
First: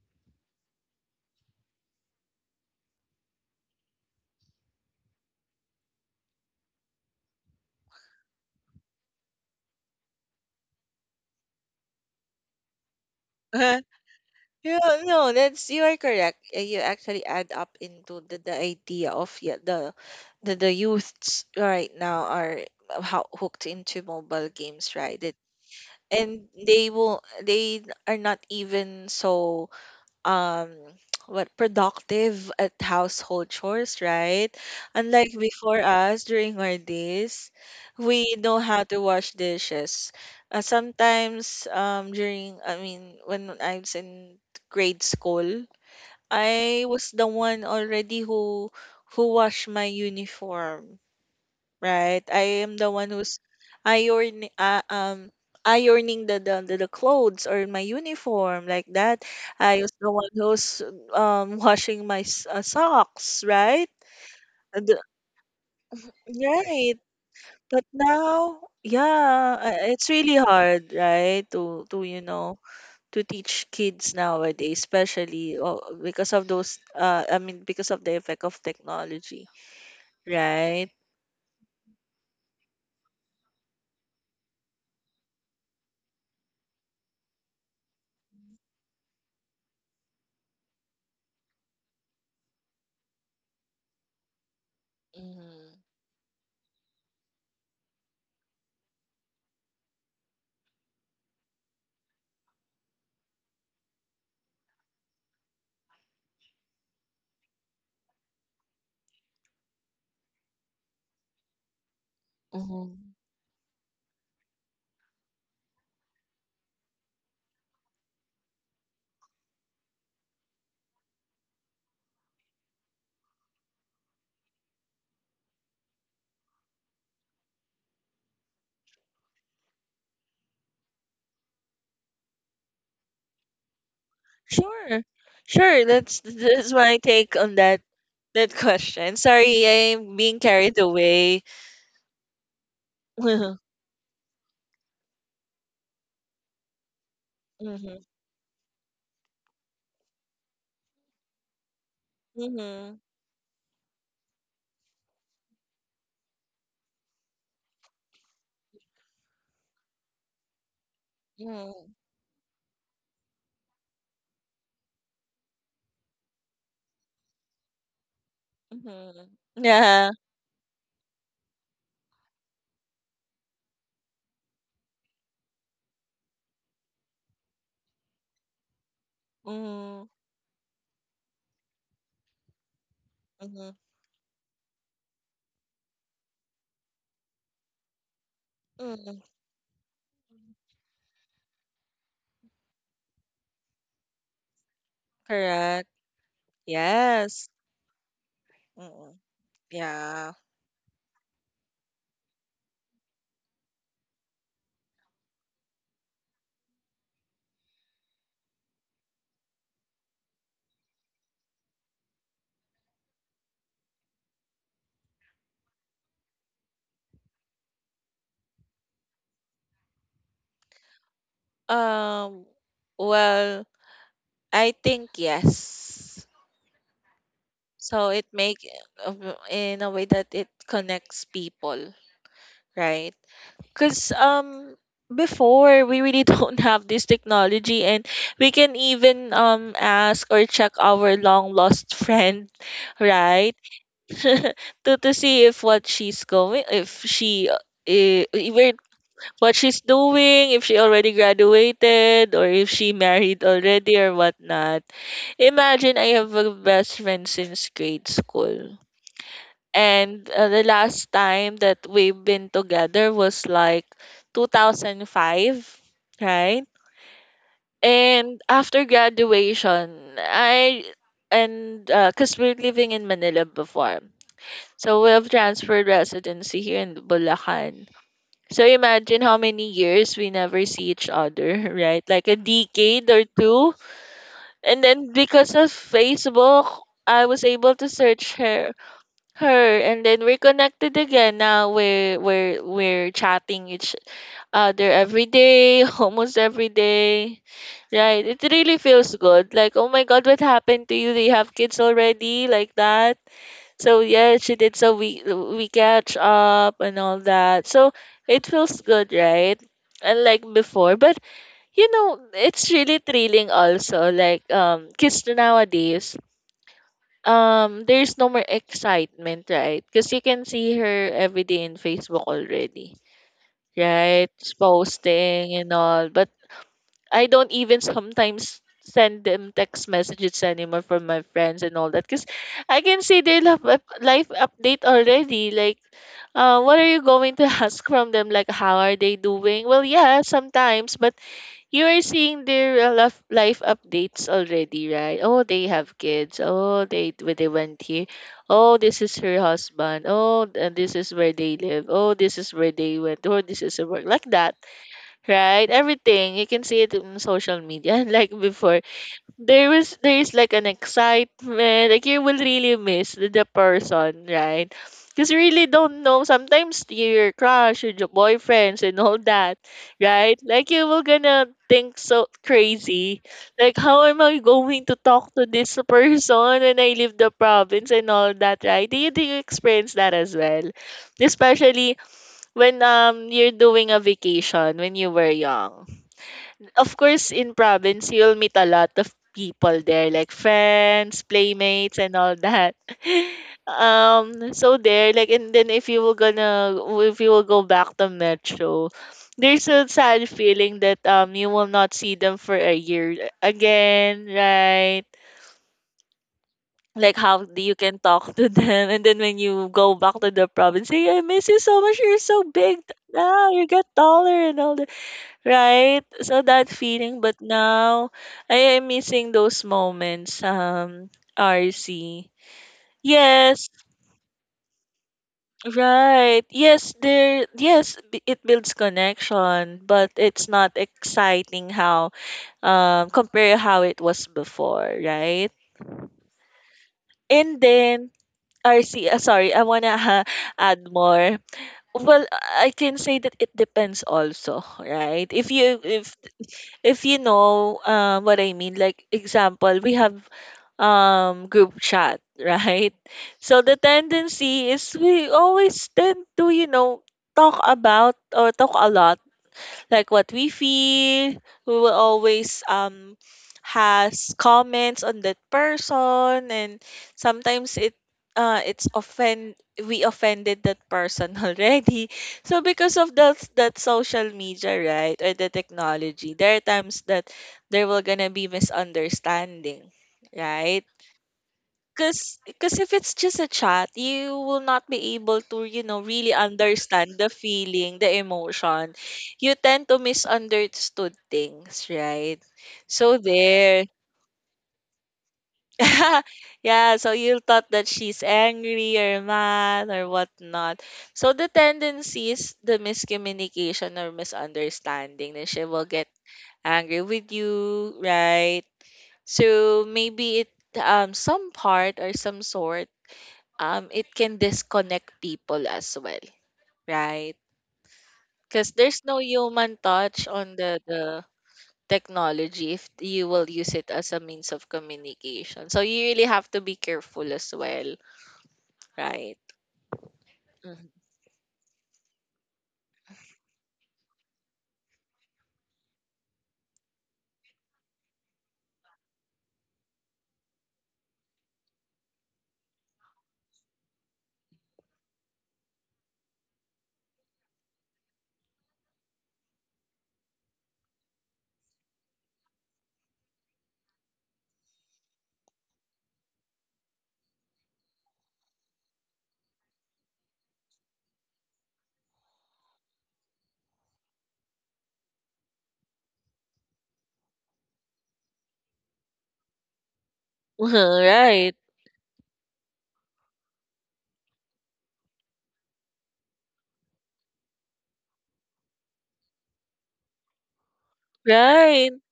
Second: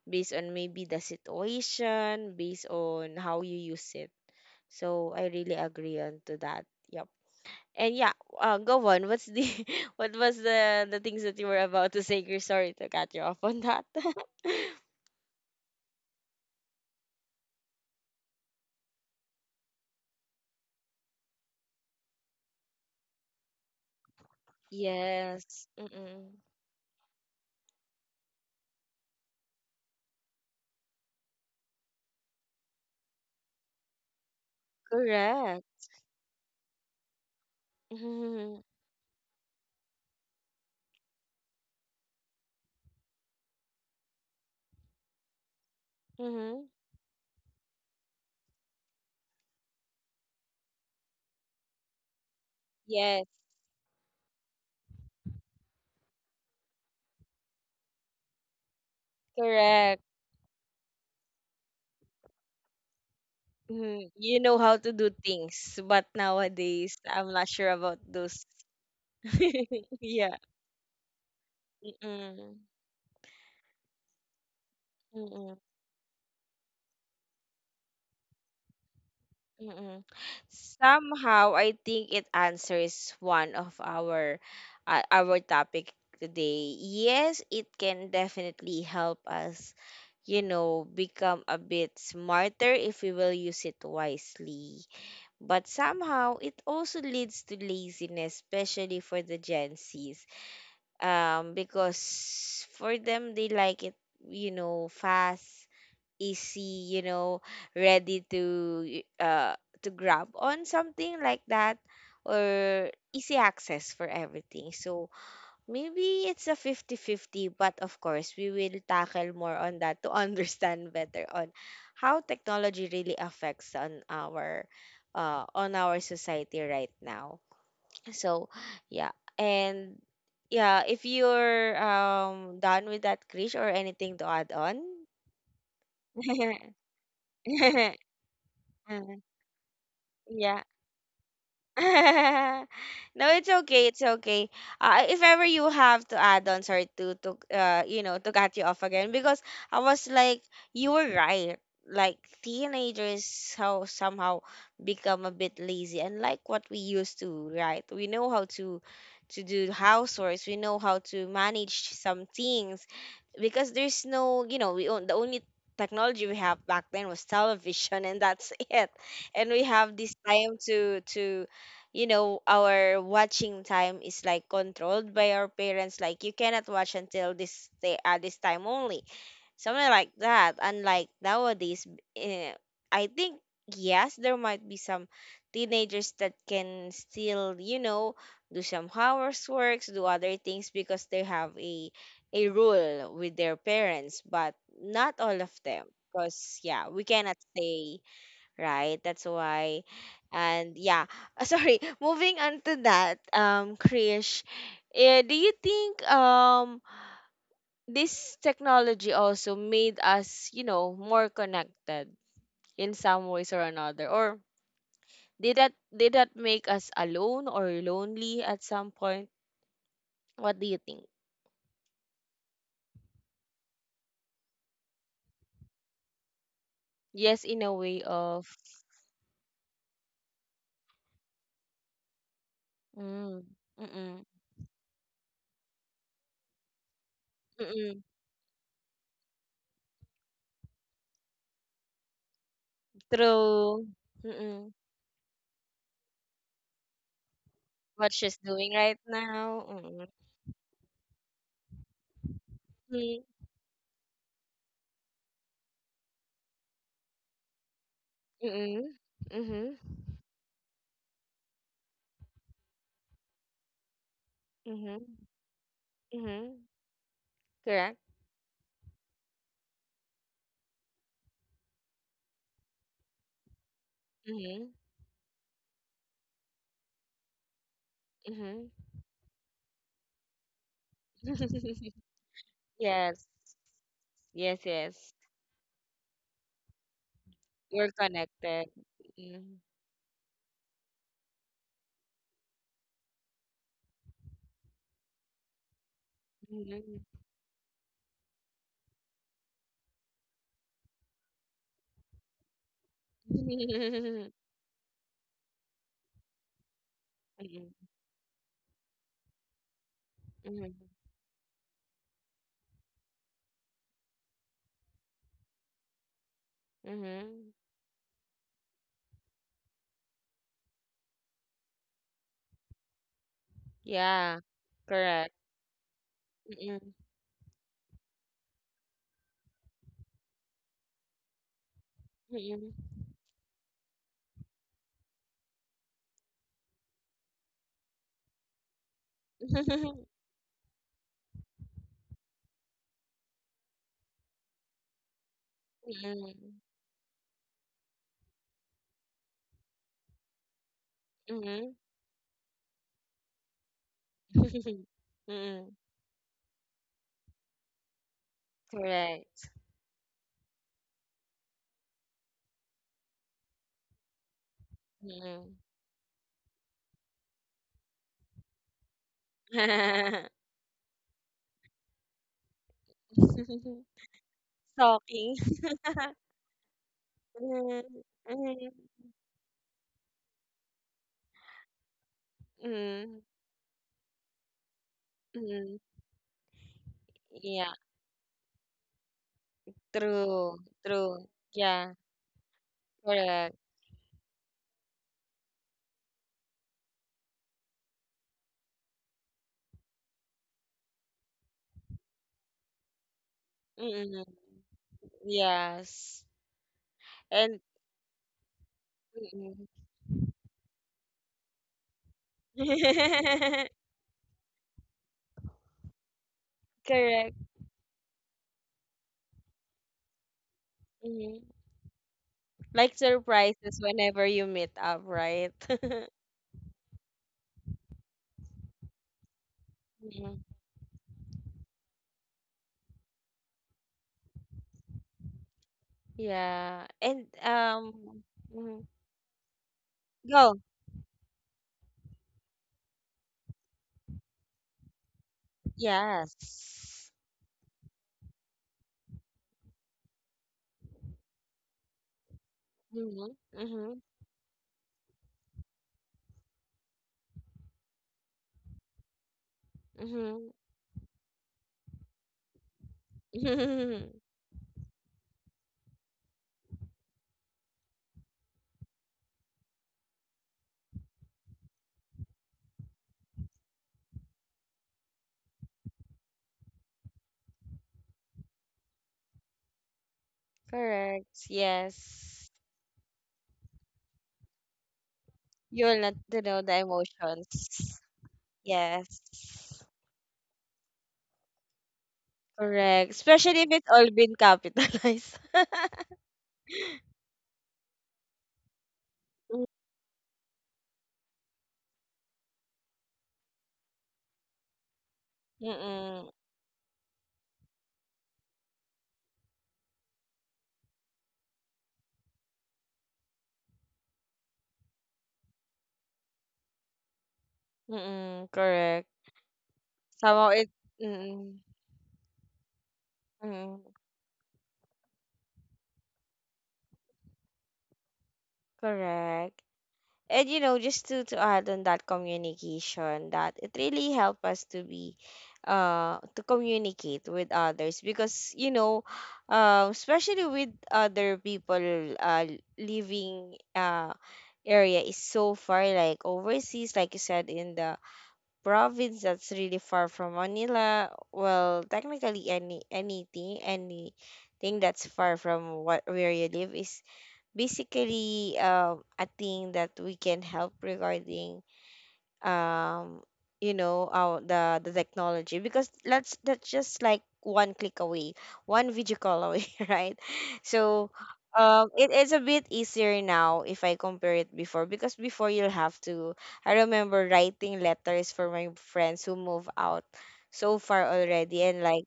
Speaker 1: based on maybe the situation, based on how you use it. So I really agree on to that. Yep. And yeah, go on. What's the what was the things that you were about to say, Chris? Sorry to cut you off on that.
Speaker 2: You know, no, that's, you are correct. You actually add up into the idea of, yeah, the the youths right now are, how hooked into mobile games, right?
Speaker 1: Yes. Mm-mm.
Speaker 2: And they are not even so um what productive at household chores, right? Unlike
Speaker 1: Correct.
Speaker 2: before us, during our days we know
Speaker 1: Mm-hmm.
Speaker 2: how to wash dishes. Sometimes during I mean When I was in grade school,
Speaker 1: Mm-hmm.
Speaker 2: I was the one already who washed my uniform, right? I am the one
Speaker 1: Yes.
Speaker 2: who's ironing, ironing the clothes or my uniform like that. I was
Speaker 1: Correct.
Speaker 2: the one who's washing my socks, right?
Speaker 1: Hmm. You know how
Speaker 2: And
Speaker 1: to
Speaker 2: the-
Speaker 1: do things, but nowadays
Speaker 2: Right.
Speaker 1: I'm not sure
Speaker 2: But
Speaker 1: about those.
Speaker 2: now, yeah, it's
Speaker 1: yeah.
Speaker 2: really hard, right? To you know, to teach kids nowadays,
Speaker 1: Mm-mm.
Speaker 2: especially oh, because of those. I mean, because of the effect of technology,
Speaker 1: Mm-mm.
Speaker 2: right?
Speaker 1: Somehow, I think it answers one of our topic today. Yes, it can definitely help us, you know, become a bit smarter if we will use it wisely. But somehow, it also leads to laziness, especially for the Gen Zs, because for them they like it, you know, fast, easy, you know, ready to y- uh to grab on something like that, or
Speaker 2: Mm-hmm.
Speaker 1: easy access for everything. So maybe it's a fifty-fifty. But of course we will tackle more on that to understand better on how technology really affects on our society right now. So yeah, and yeah, if you're done with that, Krish, or anything to add on.
Speaker 2: Sure. Sure. That's my take on that
Speaker 1: Uh,
Speaker 2: question. Sorry, I'm being
Speaker 1: yeah,
Speaker 2: carried away.
Speaker 1: no, it's
Speaker 2: Mhm.
Speaker 1: okay. It's okay. If ever you have to add on, sorry to to uh you
Speaker 2: Mhm.
Speaker 1: know to cut you off again because I was like you were right. Like
Speaker 2: Mhm.
Speaker 1: teenagers how somehow become a bit lazy and like what we used to, right? We know how to do houseworks. We know how to manage
Speaker 2: Mhm.
Speaker 1: some things because there's no, you know, we own the only technology we have back then was television and that's it.
Speaker 2: Mhm.
Speaker 1: And we have
Speaker 2: Yeah.
Speaker 1: this time to, you know, our watching time is like controlled by our parents, like you cannot watch until this day at this time only, something like
Speaker 2: Mhm.
Speaker 1: that, unlike nowadays. eh, I think
Speaker 2: Mhm.
Speaker 1: yes, there might be some teenagers that can still, you know, do some
Speaker 2: Mhm.
Speaker 1: houseworks, do other things because they have a rule with their parents, but not all of them
Speaker 2: Correct.
Speaker 1: because yeah, we cannot
Speaker 2: Yes.
Speaker 1: say, right?
Speaker 2: Mhm.
Speaker 1: That's why.
Speaker 2: Yeah.
Speaker 1: And yeah, sorry. Moving on to that, Krish, do you think this technology also made us, you know, more connected in some ways or another, or did that make us alone or lonely at some point? What do you think?
Speaker 2: Um. Well, I think yes.
Speaker 1: Yes, in a way
Speaker 2: So it
Speaker 1: of
Speaker 2: make in a way that it connects people, right?
Speaker 1: mm,
Speaker 2: Because
Speaker 1: mm-mm,
Speaker 2: before, we really don't have this technology,
Speaker 1: mm-mm,
Speaker 2: and we can even ask or check our long lost friend, right?
Speaker 1: through mm-mm,
Speaker 2: To see if what she's going, if she
Speaker 1: what she's doing
Speaker 2: even
Speaker 1: right
Speaker 2: what she's
Speaker 1: now.
Speaker 2: doing, if she already graduated, or if she
Speaker 1: Mm-mm.
Speaker 2: married already or whatnot. Imagine I have a best friend since grade school.
Speaker 1: Mm. Mhm.
Speaker 2: And the last time that we've been together was like
Speaker 1: Mhm.
Speaker 2: 2005, right?
Speaker 1: Mhm. Correct.
Speaker 2: And after graduation, I and because we're living in Manila before,
Speaker 1: Mhm.
Speaker 2: so we have transferred residency here in Bulacan. So
Speaker 1: Mhm.
Speaker 2: imagine how many years we never see each other, right? Like a decade or
Speaker 1: Yes.
Speaker 2: two.
Speaker 1: Yes,
Speaker 2: And then
Speaker 1: yes.
Speaker 2: because of Facebook, I was able to
Speaker 1: You're
Speaker 2: search
Speaker 1: connected. Mhm.
Speaker 2: her, and then we're connected again. Now we're chatting each other every day almost every
Speaker 1: Mhm.
Speaker 2: day, right? It really feels good, like, oh my God, what happened to you, do you have kids already, like that? So yeah, she did, so we catch up and all that.
Speaker 1: Mhm.
Speaker 2: So it feels good, right? Unlike
Speaker 1: Mhm.
Speaker 2: before. But you know, it's really thrilling also, like kids nowadays,
Speaker 1: Mhm.
Speaker 2: there's no more excitement, right? Because you can see her every day in Facebook already, right?
Speaker 1: Yeah.
Speaker 2: She's
Speaker 1: Correct.
Speaker 2: posting and all. But
Speaker 1: Mhm.
Speaker 2: I don't even sometimes send them text messages anymore from my friends and all that, because I
Speaker 1: Mhm.
Speaker 2: can see their life, life update already. Like, what are you going to ask from them? Like, how are they doing? Well, yeah, sometimes, but you are seeing their life updates already, right? Oh, they have kids.
Speaker 1: Mhm.
Speaker 2: Oh, they, where they went here. Oh, this is her husband. Oh, and this is where they
Speaker 1: Mhm.
Speaker 2: live. Oh, this is where they went. Oh, this is a work like that,
Speaker 1: Mhm.
Speaker 2: right? Everything, you can see it on social media, like before
Speaker 1: Correct.
Speaker 2: there was there is like an excitement, like you will really miss the person, right? Because you
Speaker 1: Mhm.
Speaker 2: really don't know, sometimes your crush or your boyfriends and all that, right? Like you will gonna think so crazy, like how am I going to talk
Speaker 1: Stalking.
Speaker 2: to this person when I leave the
Speaker 1: Mhm.
Speaker 2: province and all that,
Speaker 1: Mhm.
Speaker 2: right? Do you, do you experience that as well, especially when
Speaker 1: Mhm.
Speaker 2: you're doing a vacation when you were
Speaker 1: Mm,
Speaker 2: young? Of course, in
Speaker 1: yeah,
Speaker 2: province, you'll meet a lot of people there, like
Speaker 1: true,
Speaker 2: friends,
Speaker 1: true.
Speaker 2: playmates,
Speaker 1: Yeah,
Speaker 2: and all that.
Speaker 1: correct.
Speaker 2: So there, like, and then if you were gonna, if you will go back to Metro, there's a sad feeling that you will not see them for a year again,
Speaker 1: Mm-mm.
Speaker 2: right?
Speaker 1: Yes.
Speaker 2: Like how do
Speaker 1: And
Speaker 2: you can talk to them, and then when you
Speaker 1: mm-mm.
Speaker 2: go back to the province, hey, I miss you so much. You're so big now. You get taller and all that. Right? So that feeling, but
Speaker 1: Correct.
Speaker 2: now I am missing those moments,
Speaker 1: Mm-hmm.
Speaker 2: RC.
Speaker 1: Like
Speaker 2: Yes,
Speaker 1: surprises whenever you meet up, right?
Speaker 2: right. Yes, it builds connection, but
Speaker 1: Mhm.
Speaker 2: it's not exciting how compare how it was before, right?
Speaker 1: Yeah. And
Speaker 2: And then
Speaker 1: mhm.
Speaker 2: RC, sorry, I wanna
Speaker 1: Go.
Speaker 2: add more. Well, I can say that it depends also, right? If
Speaker 1: Yes.
Speaker 2: you know what I mean, like example, we have group chat, right? So
Speaker 1: Mm-hmm.
Speaker 2: the
Speaker 1: Mm-hmm.
Speaker 2: tendency is we always tend to, you know, talk about or talk a lot like what we
Speaker 1: Mm-hmm.
Speaker 2: feel. We will always has comments on that person, and sometimes it it's offend we offended that person already. So because of that social media, right, or the technology, there are times that there will gonna be misunderstanding, right?
Speaker 1: Correct.
Speaker 2: Because
Speaker 1: Yes.
Speaker 2: because if it's just a chat, you will not be able to, you
Speaker 1: You
Speaker 2: know,
Speaker 1: will not
Speaker 2: really
Speaker 1: to know the
Speaker 2: understand the feeling,
Speaker 1: emotions.
Speaker 2: the emotion.
Speaker 1: Yes.
Speaker 2: You tend to misunderstood things, right?
Speaker 1: Correct.
Speaker 2: So
Speaker 1: Especially if
Speaker 2: there.
Speaker 1: it's all been capitalized.
Speaker 2: Yeah, so you thought that she's angry or
Speaker 1: Mm.
Speaker 2: mad or whatnot. So the tendency is the miscommunication or misunderstanding that she will get
Speaker 1: Mm-mm.
Speaker 2: angry with you, right? So maybe it some part or some sort it can disconnect people as well, right?
Speaker 1: Mm-mm.
Speaker 2: Because there's
Speaker 1: Correct.
Speaker 2: no human touch
Speaker 1: Somehow
Speaker 2: on
Speaker 1: it.
Speaker 2: the
Speaker 1: Mm-mm.
Speaker 2: technology if you will use
Speaker 1: Mm-mm.
Speaker 2: it as a means of communication. So you really have to be careful as well, right?
Speaker 1: Correct. And you know,
Speaker 2: Mhm.
Speaker 1: just to add on that communication, that it really helped us to be, to communicate with others because you know, especially with other people, living, area is so far, like overseas, like you said in the province that's really far from Manila. Well, technically any anything that's far from what where you live is basically a thing that we can help regarding um, you know, our the technology because let's that's just like one click away, one video call away, right? So
Speaker 2: Right,
Speaker 1: it is a bit easier now if I compare it before because before you'll have to I remember writing letters for my friends who move out so far already and
Speaker 2: right.
Speaker 1: like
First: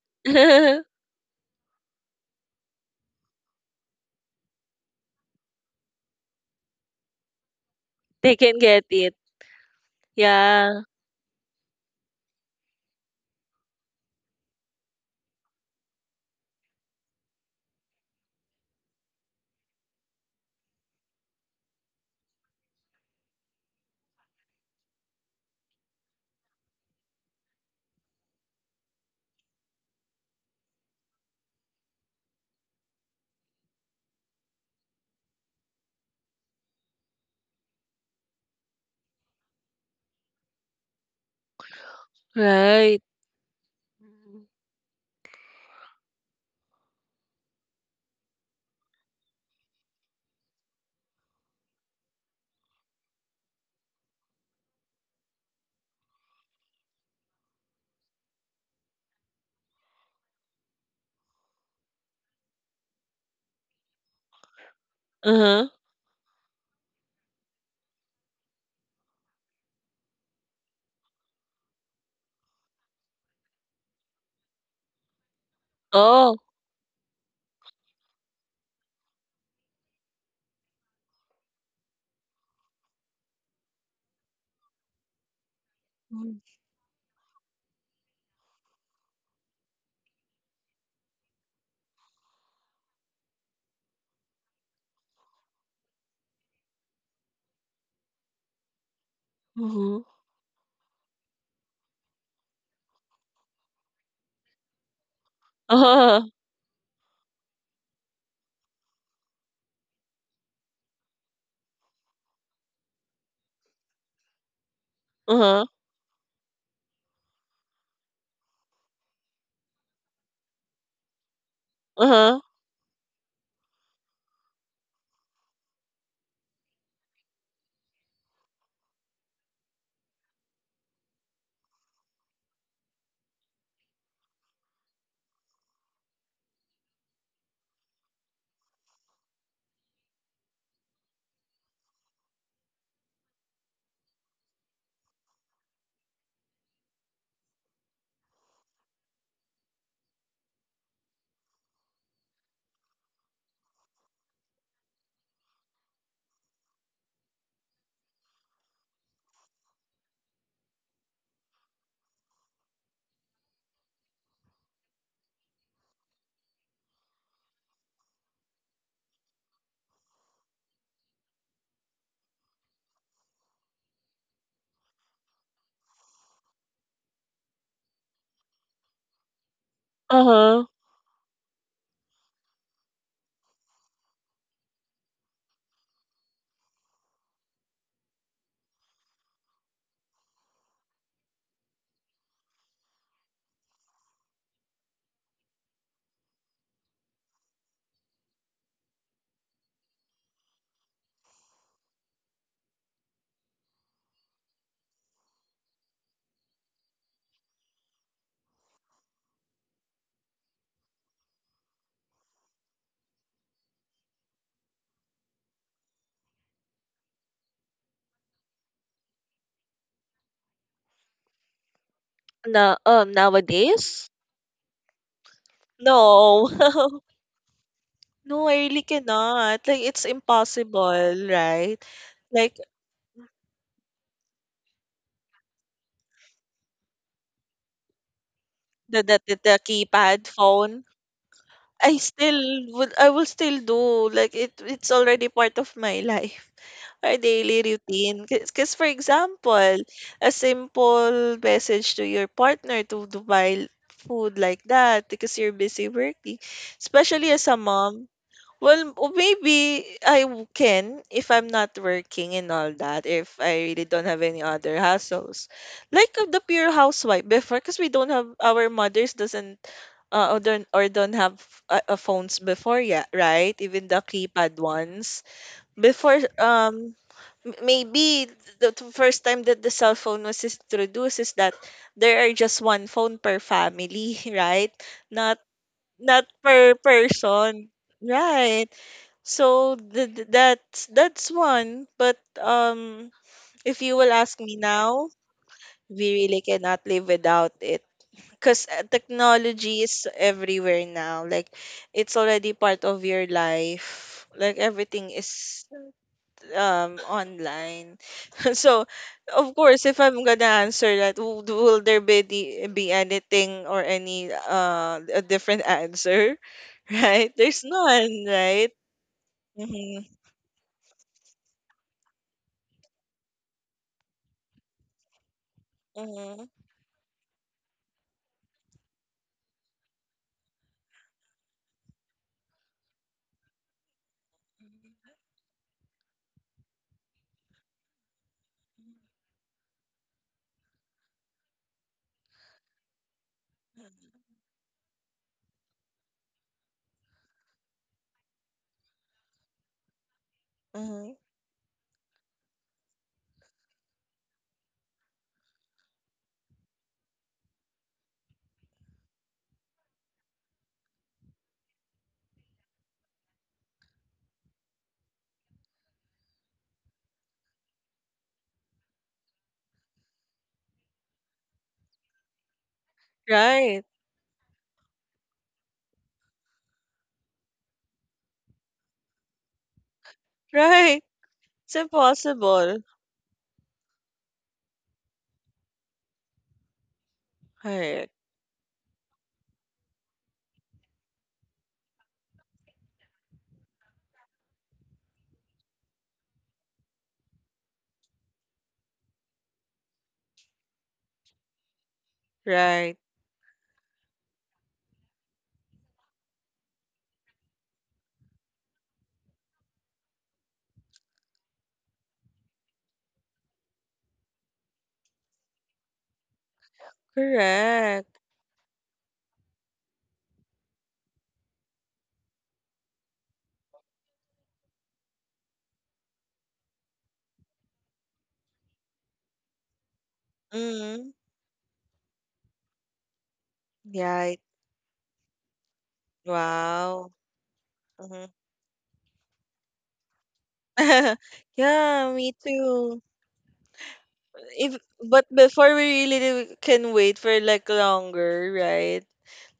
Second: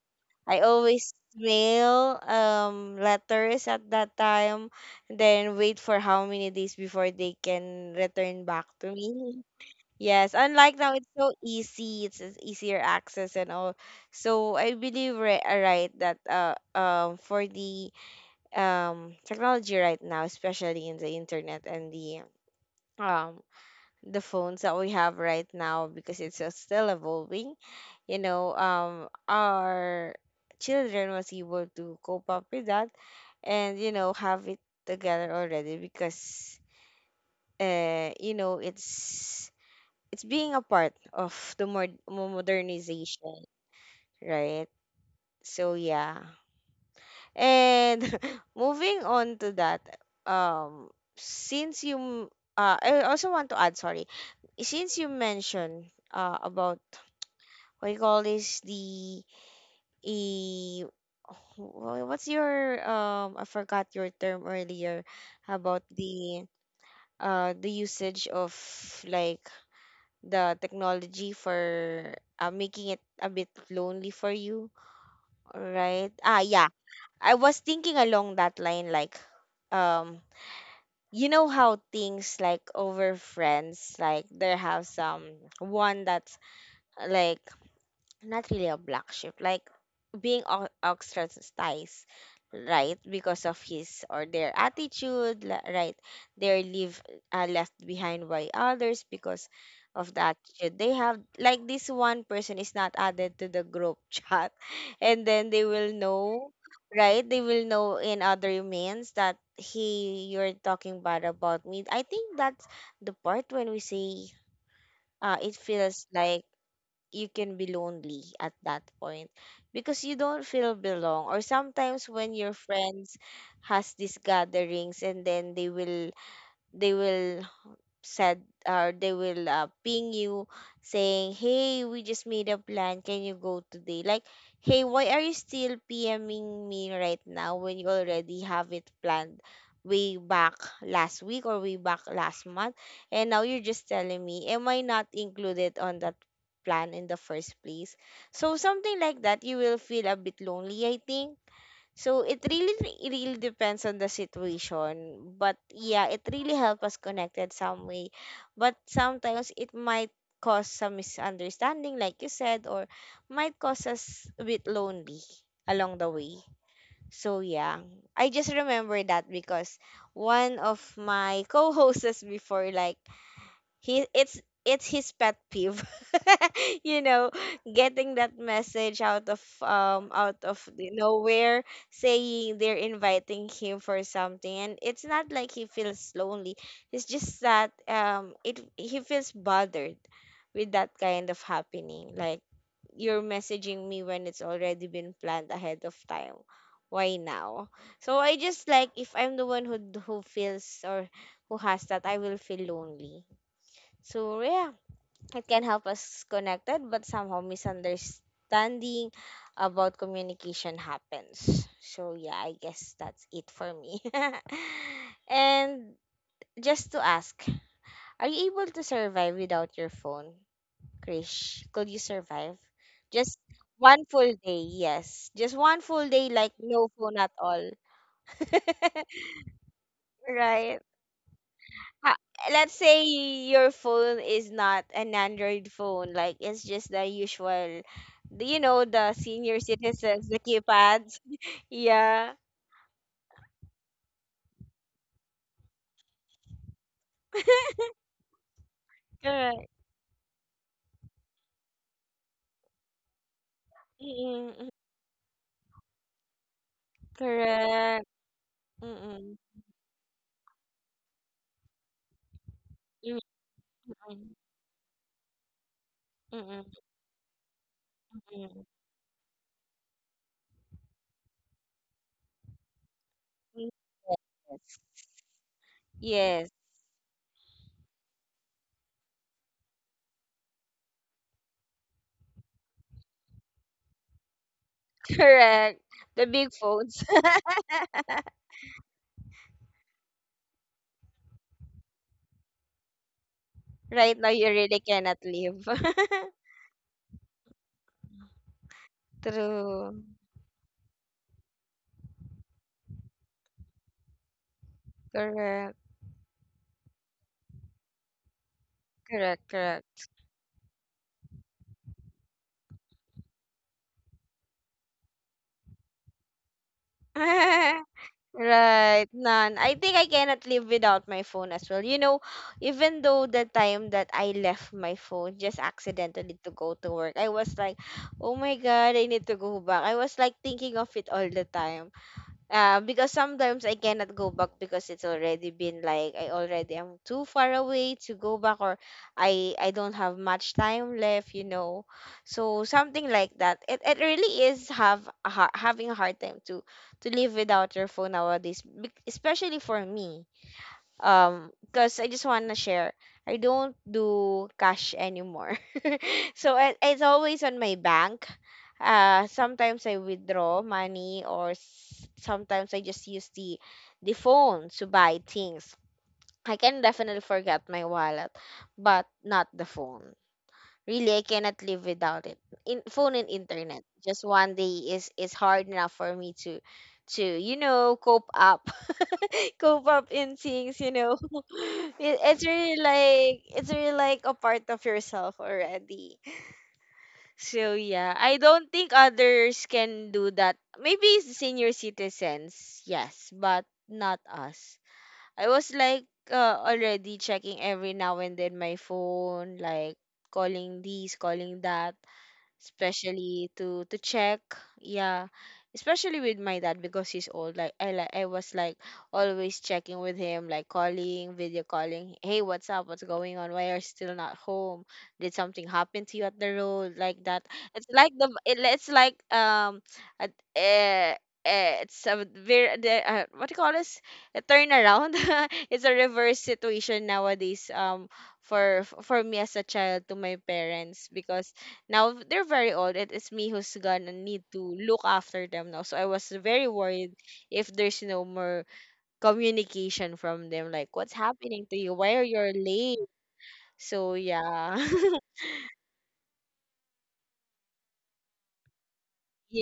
Speaker 1: I always mail letters at that time, then wait for how many days before they can
Speaker 2: They
Speaker 1: return
Speaker 2: can
Speaker 1: back
Speaker 2: get
Speaker 1: to
Speaker 2: it.
Speaker 1: me. Yes, unlike
Speaker 2: Yeah,
Speaker 1: now, it's so easy. It's just easier access and all. So I believe ri- right that for the technology right now, especially in the internet and um the phones that we have right now, because it's still evolving. You know, our children was able to cope up with that, and you know have it together already because uh you know it's it's being a part of the more
Speaker 2: right.
Speaker 1: modernization,
Speaker 2: uh
Speaker 1: right? So yeah. And moving on to that, um, since you m- I also want to add, sorry, since you mentioned about what you call this e what's your I forgot your term earlier
Speaker 2: Uh-huh.
Speaker 1: about the usage of like the technology for making it a bit lonely for you, right?
Speaker 2: Oh.
Speaker 1: Yeah I was thinking along that line, like, um you know, how things like over friends, like there have some one that's, like, not really a black sheep, like being ostracized, right? Because of his or their attitude, right? They're leave, left behind by others because
Speaker 2: Mm-hmm.
Speaker 1: of the attitude they have. Like this one person is not added to the group chat, and then they will
Speaker 2: Uh-huh.
Speaker 1: know, right? They will know in other means that he you're talking bad about me. I think that's the part when we say, it
Speaker 2: Uh-huh.
Speaker 1: feels like you can be lonely at that point because you don't feel belong. Or sometimes when
Speaker 2: Uh-huh.
Speaker 1: your friends has these gatherings and then they will said, or they will ping you saying, hey, we just made a plan, can you go today? Like, hey, why are you still pming me right now when you already have it planned way back last week or way back last month, and now you're just telling me? Am I not included on that plan in the first place? So something like that, you will feel a bit lonely, I think. So it really depends on the situation, but yeah, it really helps us connected some way. But sometimes it might cause some misunderstanding, like you said, or might cause us a bit lonely along the way. So yeah, I just remember that because one of my co-hosts before, like, he it's his pet peeve. You know, getting that message out of
Speaker 2: Uh-huh.
Speaker 1: the nowhere, saying they're inviting him for something, and it's not like he feels lonely, it's just that it he feels bothered with that kind of happening. Like, you're messaging me when it's already been planned ahead of time? Why now? So I just, like, if I'm the one who feels, or who has that, I will feel lonely. So yeah, it can help us connected, but somehow misunderstanding about communication happens. So yeah, I guess that's it for me. And just to ask, are you able to survive without your phone, Krish? Could you survive?
Speaker 2: No,
Speaker 1: Just one
Speaker 2: nowadays?
Speaker 1: full day, yes. Just one full day,
Speaker 2: No.
Speaker 1: like no phone at all.
Speaker 2: No, I really cannot. Like, it's
Speaker 1: Right?
Speaker 2: impossible, right?
Speaker 1: ha-
Speaker 2: Like,
Speaker 1: Let's say your phone is not an Android phone, like it's just the usual, you know,
Speaker 2: the
Speaker 1: the
Speaker 2: the the, the
Speaker 1: senior
Speaker 2: keypad
Speaker 1: citizens, the
Speaker 2: phone.
Speaker 1: keypads.
Speaker 2: I
Speaker 1: Yeah,
Speaker 2: still would. I will still do. Like, it, it's already part of my life, our daily routine. Because, for
Speaker 1: correct.
Speaker 2: example, a simple message to your partner to buy food
Speaker 1: Mm-mm,
Speaker 2: like
Speaker 1: mm,
Speaker 2: that because you're busy working, especially as a mom.
Speaker 1: correct.
Speaker 2: Well, oh,
Speaker 1: Mm-mm,
Speaker 2: maybe I can if I'm not working and all that,
Speaker 1: mm-mm,
Speaker 2: if I really don't have any other hassles. Like the
Speaker 1: mm-mm,
Speaker 2: pure housewife before, because we don't have,
Speaker 1: mm-mm.
Speaker 2: our mothers doesn't, or don't have phones before yet, right?
Speaker 1: Mm.
Speaker 2: Even the keypad
Speaker 1: Yes,
Speaker 2: ones. Before,
Speaker 1: yes.
Speaker 2: maybe the first time that the cell phone was introduced is that there are just one phone per family, right? Not,
Speaker 1: Correct.
Speaker 2: not
Speaker 1: The big
Speaker 2: per
Speaker 1: phones.
Speaker 2: person. Right. So that's one, but if you will
Speaker 1: Right now,
Speaker 2: ask
Speaker 1: you
Speaker 2: me
Speaker 1: really
Speaker 2: now,
Speaker 1: cannot live.
Speaker 2: we really cannot live without it because technology
Speaker 1: True.
Speaker 2: is everywhere now. Like it's already part of your life. Like everything is
Speaker 1: Correct.
Speaker 2: online. so
Speaker 1: Correct.
Speaker 2: of course,
Speaker 1: Correct.
Speaker 2: if I'm gonna answer that, will there be be anything or any a different answer? Right? There's none, right?
Speaker 1: Right, none. I think
Speaker 2: Mm-hmm.
Speaker 1: I cannot live without my phone as well. You know, even though the time that I left my phone just accidentally
Speaker 2: Mm-hmm.
Speaker 1: to go to work, I was like, oh my God, I need to go back. I was like thinking of it all the time. Because sometimes I cannot go back because it's already been like I already am too far away to go back, or I don't have much time left, you know. So something like that. It really is have a having a hard time to live without your phone nowadays, especially for me.
Speaker 2: Mm-hmm.
Speaker 1: Because I just want to share, I don't do cash anymore. So it, it's always on my bank. Sometimes I withdraw money, or sometimes I just use the phone to buy things. I can definitely forget my wallet, but not the phone. Really, I cannot live without it. In phone and
Speaker 2: Right,
Speaker 1: internet, just one day is hard enough for me to you know cope up. Cope up in things, you
Speaker 2: right.
Speaker 1: know.
Speaker 2: It's
Speaker 1: It,
Speaker 2: impossible.
Speaker 1: it's really like a part of yourself already. So
Speaker 2: Right,
Speaker 1: yeah, I don't think others can do that. Maybe senior citizens, yes, but not us. I was like, already checking every now and then my phone, like calling these, calling that,
Speaker 2: right.
Speaker 1: especially to check. Yeah, especially with my dad because he's old. Like, I like I was like always checking with him, like calling, video calling, hey, what's up, what's going on, why are you still not home, did something happen to you at the road, like that. It's like
Speaker 2: Correct.
Speaker 1: the it, it's like uh, uh, it's a very the, what do you call this, a turnaround. It's a reverse situation nowadays, for me as a child to my parents,
Speaker 2: Mm,
Speaker 1: because now they're very old. It is me who's gonna
Speaker 2: right.
Speaker 1: need to look after them now. So I was very worried
Speaker 2: Wow.
Speaker 1: if there's no
Speaker 2: Hmm.
Speaker 1: more communication from them. Like, what's happening to you?
Speaker 2: Yeah,
Speaker 1: Why are
Speaker 2: me
Speaker 1: you late?
Speaker 2: too.
Speaker 1: So yeah.
Speaker 2: If but before we really can wait for like longer, right?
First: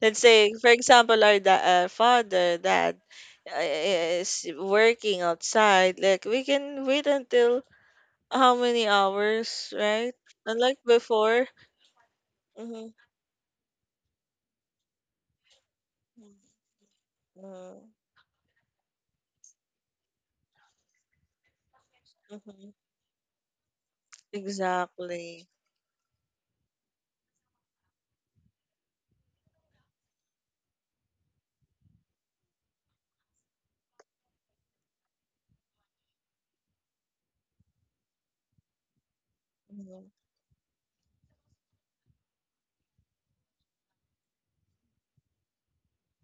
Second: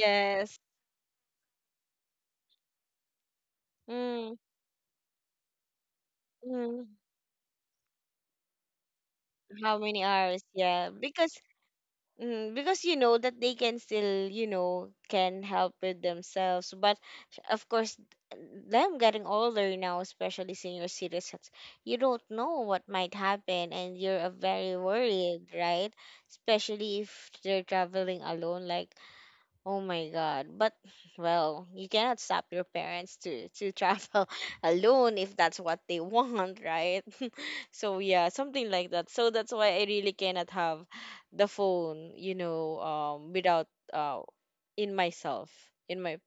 Speaker 2: Let's say, for example, our father, dad
Speaker 1: Mm,
Speaker 2: is working outside. Like we can
Speaker 1: mm.
Speaker 2: wait until how many hours,
Speaker 1: How many
Speaker 2: right?
Speaker 1: hours?
Speaker 2: Unlike
Speaker 1: Yeah. Because
Speaker 2: before.
Speaker 1: mm, because
Speaker 2: Mm-hmm.
Speaker 1: you know that they can still, you know, can help with themselves. But of
Speaker 2: Mm-hmm.
Speaker 1: course, them getting older now, especially senior citizens, you don't know
Speaker 2: Mm-hmm.
Speaker 1: what might happen, and you're very worried,
Speaker 2: Exactly.
Speaker 1: right? Especially if they're traveling alone, like, oh my God. But well, you cannot stop your parents to travel alone if that's what they want, right? So yeah, something like that. So that's why I really
Speaker 2: Mhm.
Speaker 1: cannot have the phone, you know, without in myself, in my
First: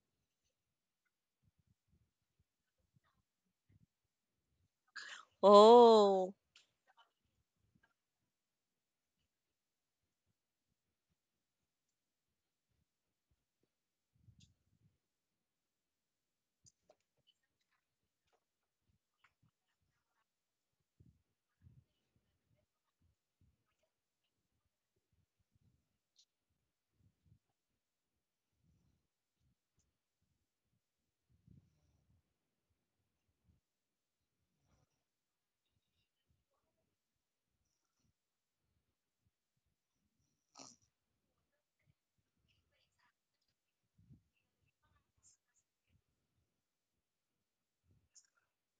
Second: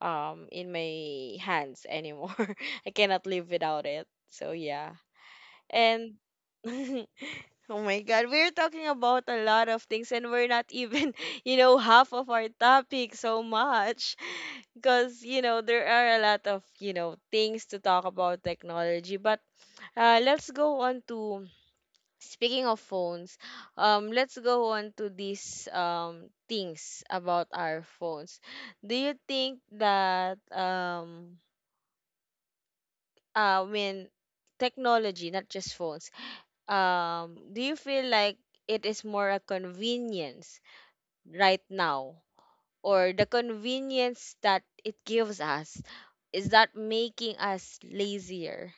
Speaker 1: in my hands anymore. I cannot live without it. So yeah, and
Speaker 2: Oh,
Speaker 1: oh my God, we're talking about a lot of things, and we're not even, you know, half of our topic so much, because you know there are a lot of you know things to talk about technology, but let's go on to speaking of phones, let's go on to these things about our phones. Do you think that I mean technology, not just phones, do you feel like it is more a convenience right now, or the convenience that it gives us is that making us lazier?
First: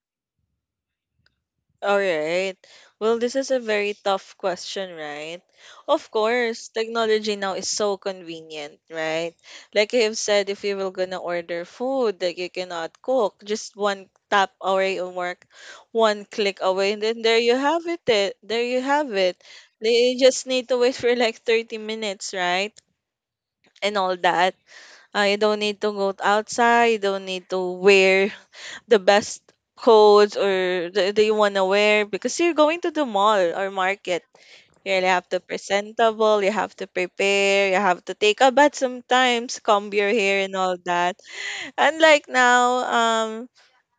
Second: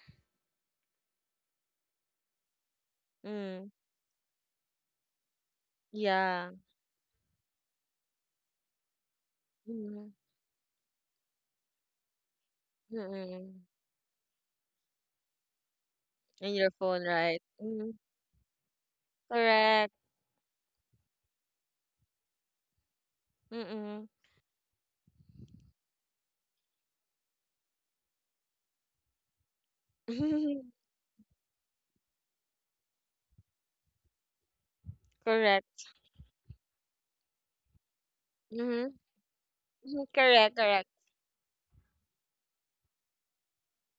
Speaker 2: all right. Well, this is a
Speaker 1: Mm,
Speaker 2: very tough question, right? Of
Speaker 1: yeah.
Speaker 2: course, technology now is so convenient, right? Like I
Speaker 1: Mm-hmm.
Speaker 2: have said, if you were gonna order food that you cannot cook, just one tap away or work, one
Speaker 1: And
Speaker 2: click
Speaker 1: your
Speaker 2: away, and
Speaker 1: phone,
Speaker 2: then there
Speaker 1: right?
Speaker 2: you have it. There you have it.
Speaker 1: Correct.
Speaker 2: They just need to wait for like 30 minutes, right? And
Speaker 1: Mm-mm.
Speaker 2: all that. You don't need to go outside. You don't need to wear the best codes or that you want to wear because you're going to the mall or market. You really have to
Speaker 1: Correct.
Speaker 2: presentable, you have to prepare, you have to take a bath
Speaker 1: Mm-hmm.
Speaker 2: sometimes, comb
Speaker 1: Mm-hmm.
Speaker 2: your hair and
Speaker 1: Correct,
Speaker 2: all
Speaker 1: correct.
Speaker 2: that. And like now, um,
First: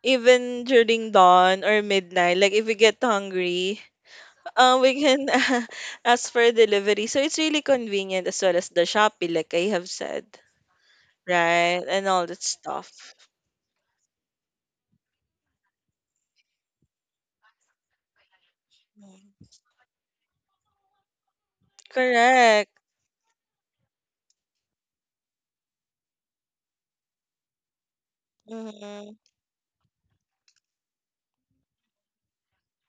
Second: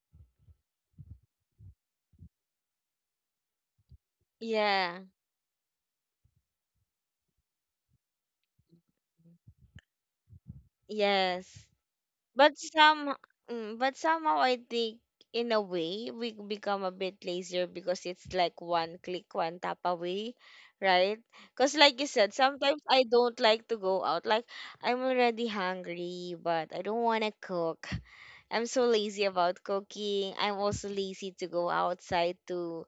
Speaker 2: even during dawn or midnight, like if we get hungry, we
Speaker 1: Yeah.
Speaker 2: can ask for delivery. So it's really convenient as well as the Shopee, like I have said,
Speaker 1: Yes.
Speaker 2: right? And all that
Speaker 1: But some
Speaker 2: stuff.
Speaker 1: mm, but somehow I think in a way we become a bit lazier because it's like one click,
Speaker 2: Mm.
Speaker 1: one tap away, right? Because like you said,
Speaker 2: Correct.
Speaker 1: sometimes I don't like to go out. Like, I'm already hungry, but I don't want to cook. I'm so
Speaker 2: Mm-hmm.
Speaker 1: lazy about cooking. I'm also lazy to go outside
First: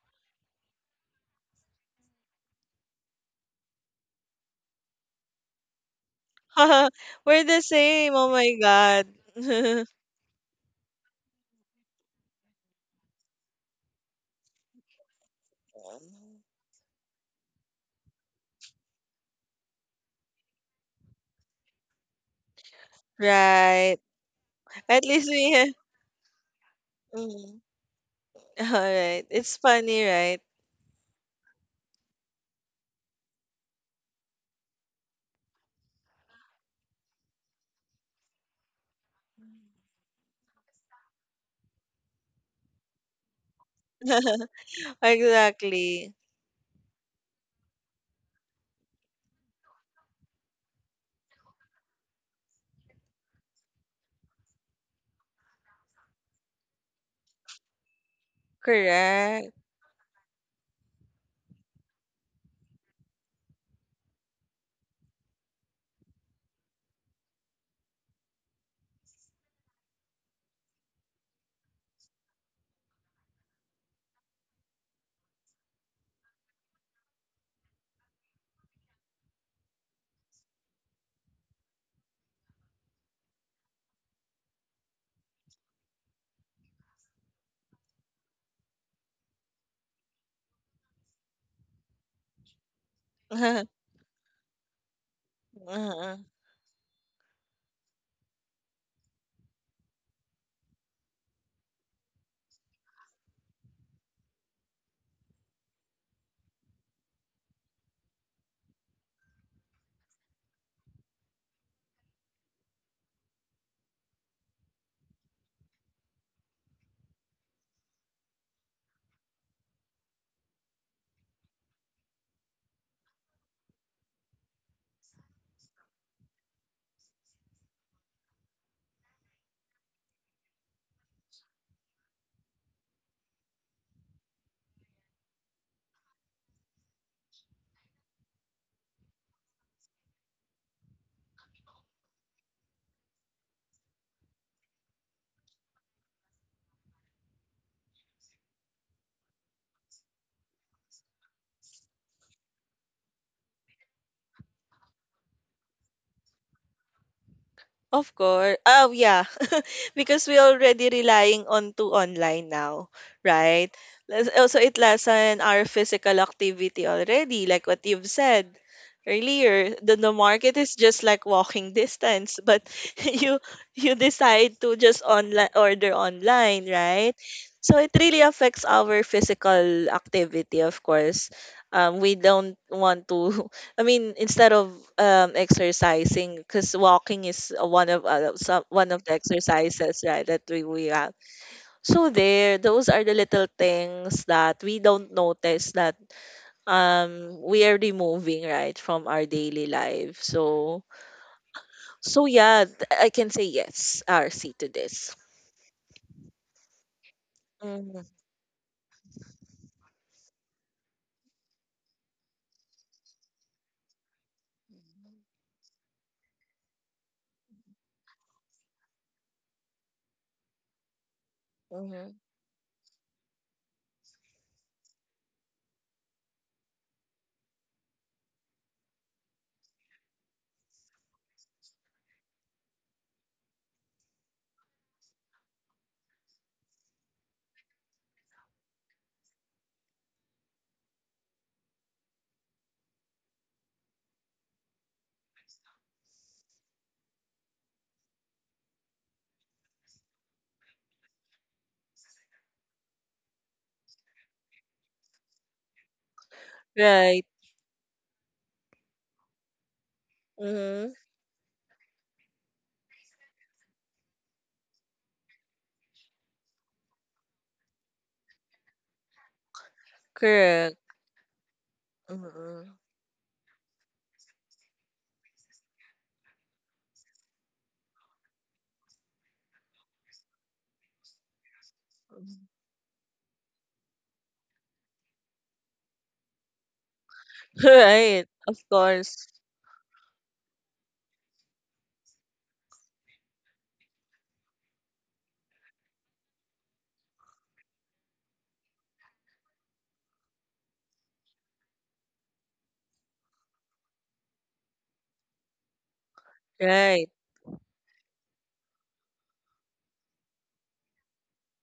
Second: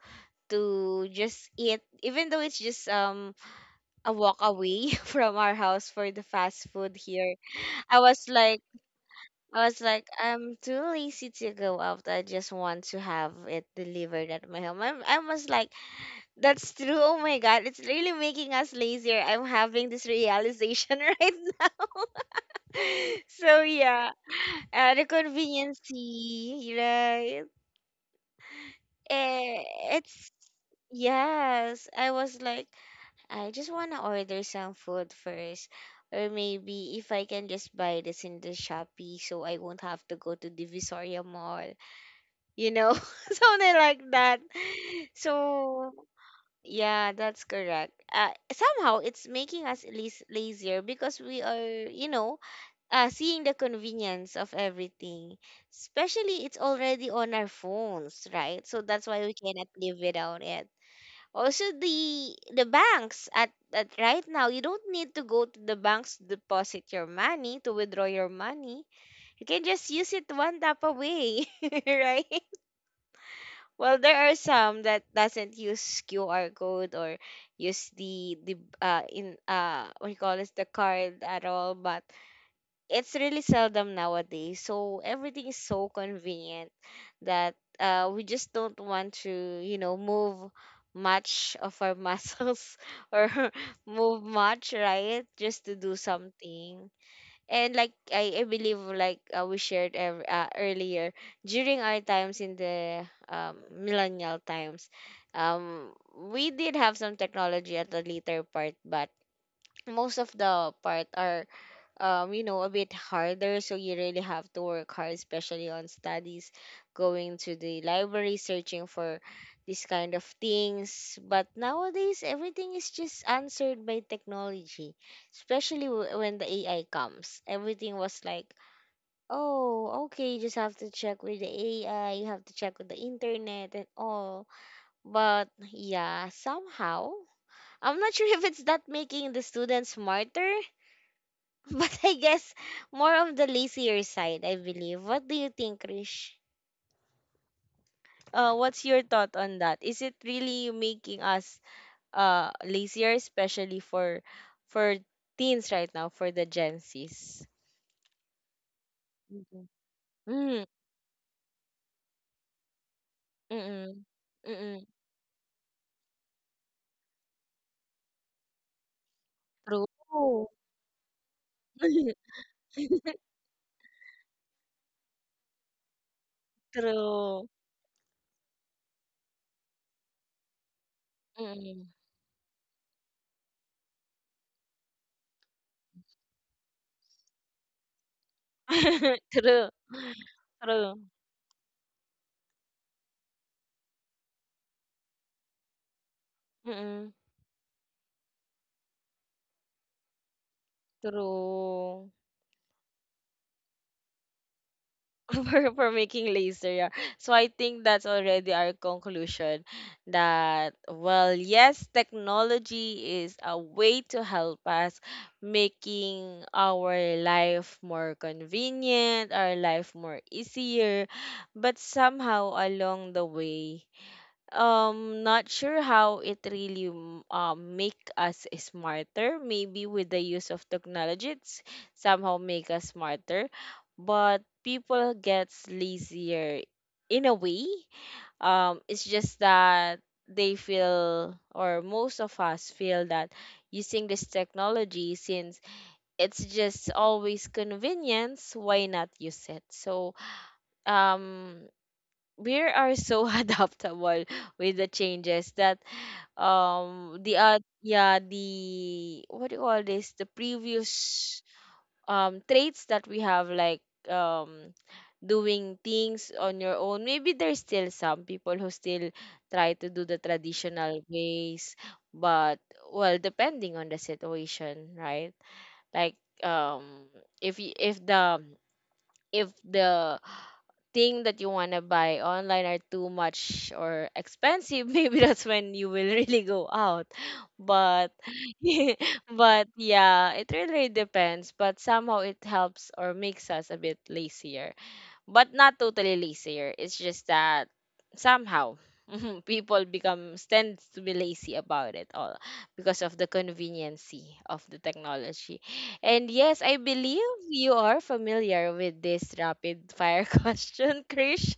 Speaker 1: to just eat, even though it's just a walk away from our house for the fast food here.
Speaker 2: We're the
Speaker 1: I
Speaker 2: same.
Speaker 1: was
Speaker 2: Oh my
Speaker 1: like,
Speaker 2: god.
Speaker 1: I was like, I'm too lazy to go out, I just want to have it delivered at my home. I'm, I was like, that's true, oh my God, it's really making us lazier, I'm having this realization right now. So
Speaker 2: right.
Speaker 1: yeah, the
Speaker 2: At least we.
Speaker 1: convenience fee, right?
Speaker 2: Mm-hmm. right. It's
Speaker 1: Eh,
Speaker 2: funny,
Speaker 1: it's
Speaker 2: right?
Speaker 1: yes. I was like, I just want to order some food first. Or maybe if I can just buy this in the Shopee so I won't have to go to Divisoria Mall. You know, something like that. So,
Speaker 2: exactly.
Speaker 1: yeah, that's correct. Somehow it's making us least lazier because we are, you know, seeing the convenience of everything. Especially it's already on our phones, right? So that's why we
Speaker 2: Correct.
Speaker 1: cannot live without it. Also the banks at right now, you don't need to go to the banks to deposit your money, to withdraw your money. You can just use it one tap away. Right? Well, there are some that doesn't use QR code or use the in what you call this, the card at all, but it's really seldom nowadays. So everything is so convenient that we just don't want to, you know, move much of our muscles or move much, right? Just to do
Speaker 2: Uh-huh.
Speaker 1: something. And like I believe, like we shared earlier, during our times in the millennial times, we did have some technology at the later part, but most of the part are you know, a bit harder. So you really have to work hard, especially on studies, going to the library, searching for this kind of things. But nowadays, everything is just answered by technology, especially when the AI comes. Everything was like, oh, okay, you just have to check with the AI, you have to check with the internet and all. But yeah, somehow, I'm not sure if it's that making the students smarter. But I guess more of the lazier side, I believe. What do you think, Krish? What's your thought on that? Is it really making us lazier, especially for teens right now, for the Gen Zs?
Speaker 2: Of course. Oh, yeah.
Speaker 1: Mhm.
Speaker 2: Because we
Speaker 1: Mm,
Speaker 2: already relying on to online now, right?
Speaker 1: Mm-mm.
Speaker 2: Let's- also, it
Speaker 1: Mm-mm.
Speaker 2: lessen our physical activity already, like what you've said earlier. The
Speaker 1: True.
Speaker 2: market is just like walking distance, but you decide to just online order online, right?
Speaker 1: True.
Speaker 2: So it really affects our physical activity, of course.
Speaker 1: Mm-mm.
Speaker 2: We don't want to. I mean, instead of exercising, because walking is one of one of the
Speaker 1: True.
Speaker 2: exercises, right, that we
Speaker 1: True.
Speaker 2: have. So there, those are the little things that we don't notice that
Speaker 1: Mm-mm.
Speaker 2: we are removing, right, from our daily life. So
Speaker 1: True.
Speaker 2: so yeah, I can say yes, RC to this.
Speaker 1: For making laser. Yeah. So I think
Speaker 2: Hmm.
Speaker 1: that's already our conclusion that, well, yes, technology is a way to help us, making our life more convenient, our life more easier, but
Speaker 2: Hmm.
Speaker 1: somehow along the way, not sure how it really make us smarter. Maybe with the use of technology, it's somehow make us smarter, but people gets lazier in a way. It's just that they feel, or most of us feel, that using this technology, since it's just always convenience, why not use it? So um we are so adaptable with the changes that
Speaker 2: Right.
Speaker 1: the yeah, the, what do you call this, the
Speaker 2: Hmm.
Speaker 1: previous traits that we have, like um doing things on your own. Maybe there's still some people who still try to do the
Speaker 2: Correct.
Speaker 1: traditional ways, but,
Speaker 2: Hmm.
Speaker 1: well, depending on the situation, right? Like um if the, if the thing that you want to buy online are too much or expensive, maybe that's when you will really go out. But
Speaker 2: Right. Of course.
Speaker 1: but yeah, it really depends, but somehow it helps or makes us a bit lazier, but not totally lazier. It's just that somehow people become tend to be lazy about it all because of the conveniency of the technology. And yes, I
Speaker 2: Right.
Speaker 1: believe you are familiar with this rapid fire question, Krish.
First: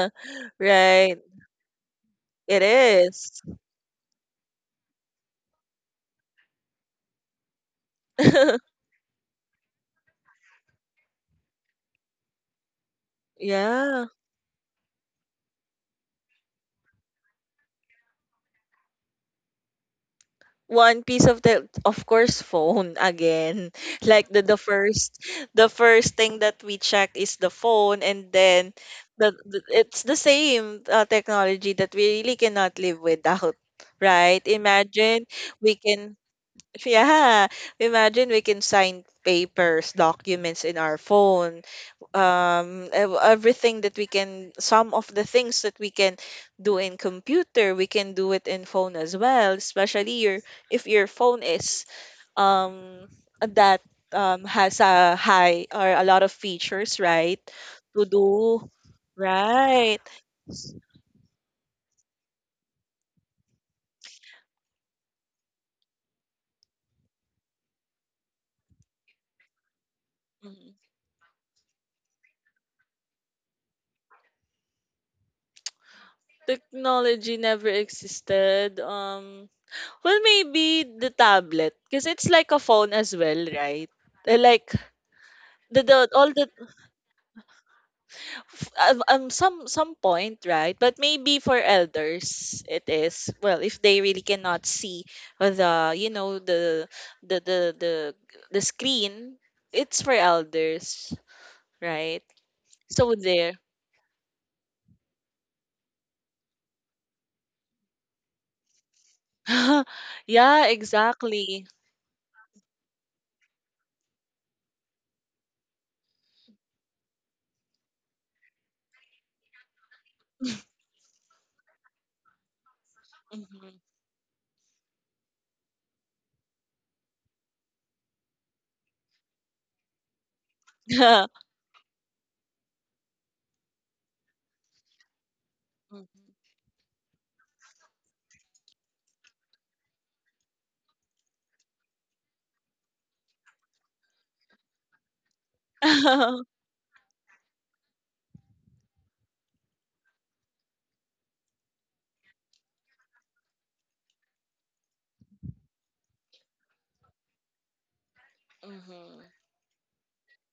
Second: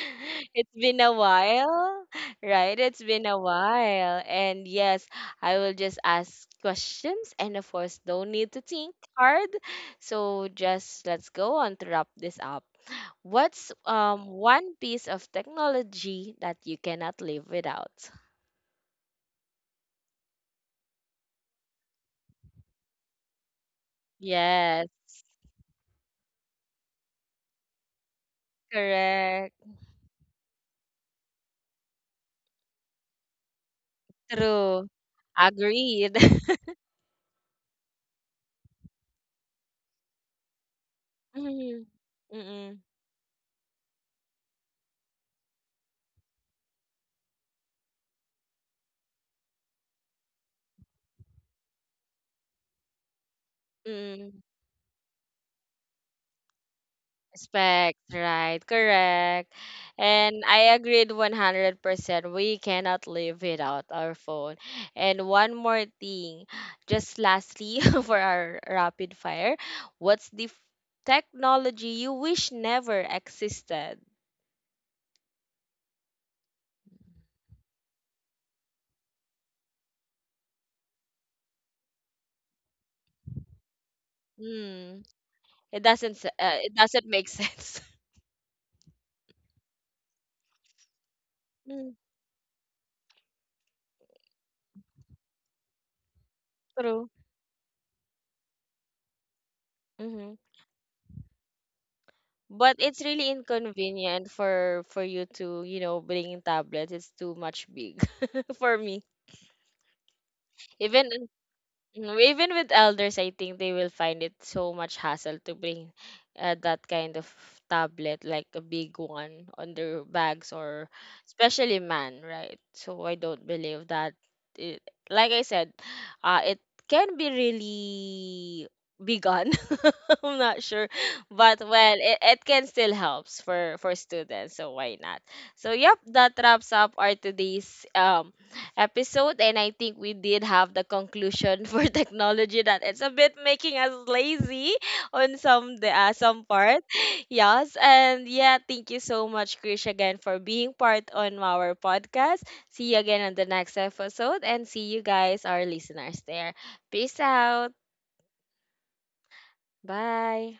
Speaker 1: It's been a
Speaker 2: Right.
Speaker 1: while,
Speaker 2: It
Speaker 1: right? It's been a
Speaker 2: is.
Speaker 1: while. And yes, I will just ask questions and, of course, don't need to think hard. So just let's go on to wrap this up. What's
Speaker 2: Yeah.
Speaker 1: one piece of technology that you cannot live without?
Speaker 2: One piece of the of course phone again. Like
Speaker 1: Yes,
Speaker 2: the first thing that we check is the phone, and then
Speaker 1: correct.
Speaker 2: the it's the same technology that we really cannot live without, right?
Speaker 1: True.
Speaker 2: Imagine we
Speaker 1: Agreed.
Speaker 2: can yeah, imagine we can sign papers, documents in our phone.
Speaker 1: Mm-mm. Mm-mm.
Speaker 2: Everything that we can some of the things that we can do in computer we can do it in phone as well, especially your, if your phone is um that
Speaker 1: Mm-mm.
Speaker 2: has a high or a lot of features, right,
Speaker 1: Respect,
Speaker 2: to
Speaker 1: right,
Speaker 2: do,
Speaker 1: correct.
Speaker 2: right.
Speaker 1: And I agreed 100%. We cannot live without our phone. And one more thing, just lastly, for our rapid fire, what's
Speaker 2: Mhm.
Speaker 1: technology you wish never existed?
Speaker 2: Technology never existed. Well, maybe the tablet because it's like a phone as well, right? Like
Speaker 1: Hmm.
Speaker 2: the all the
Speaker 1: It doesn't make sense.
Speaker 2: some point, right, but maybe for
Speaker 1: Mm,
Speaker 2: elders it is, well, if they really cannot see the, you know,
Speaker 1: true.
Speaker 2: the the the, the screen. It's for
Speaker 1: Mm-hmm.
Speaker 2: elders, right?
Speaker 1: But it's
Speaker 2: So
Speaker 1: really
Speaker 2: there,
Speaker 1: inconvenient for you to, you know, bring tablets. It's too much big for me.
Speaker 2: yeah,
Speaker 1: Even
Speaker 2: exactly.
Speaker 1: Mm, even with elders, I think they will find it so much hassle to bring that kind of tablet, like a big one, on their bags, or especially man, right? So I don't
Speaker 2: Mhm.
Speaker 1: believe that. It, like I said, it can be really big on. I'm not sure, but, well, it can still helps for students. So why not? So yep, that
Speaker 2: Mhm.
Speaker 1: wraps up our today's episode, and I think we did have the conclusion for technology that it's a bit making us lazy on some part. Yes, and yeah, thank you so much, Krish, again, for being part on our podcast. See you again on the next episode, and see you guys, our listeners, there. Peace out.
Speaker 2: Mhm.
Speaker 1: Bye.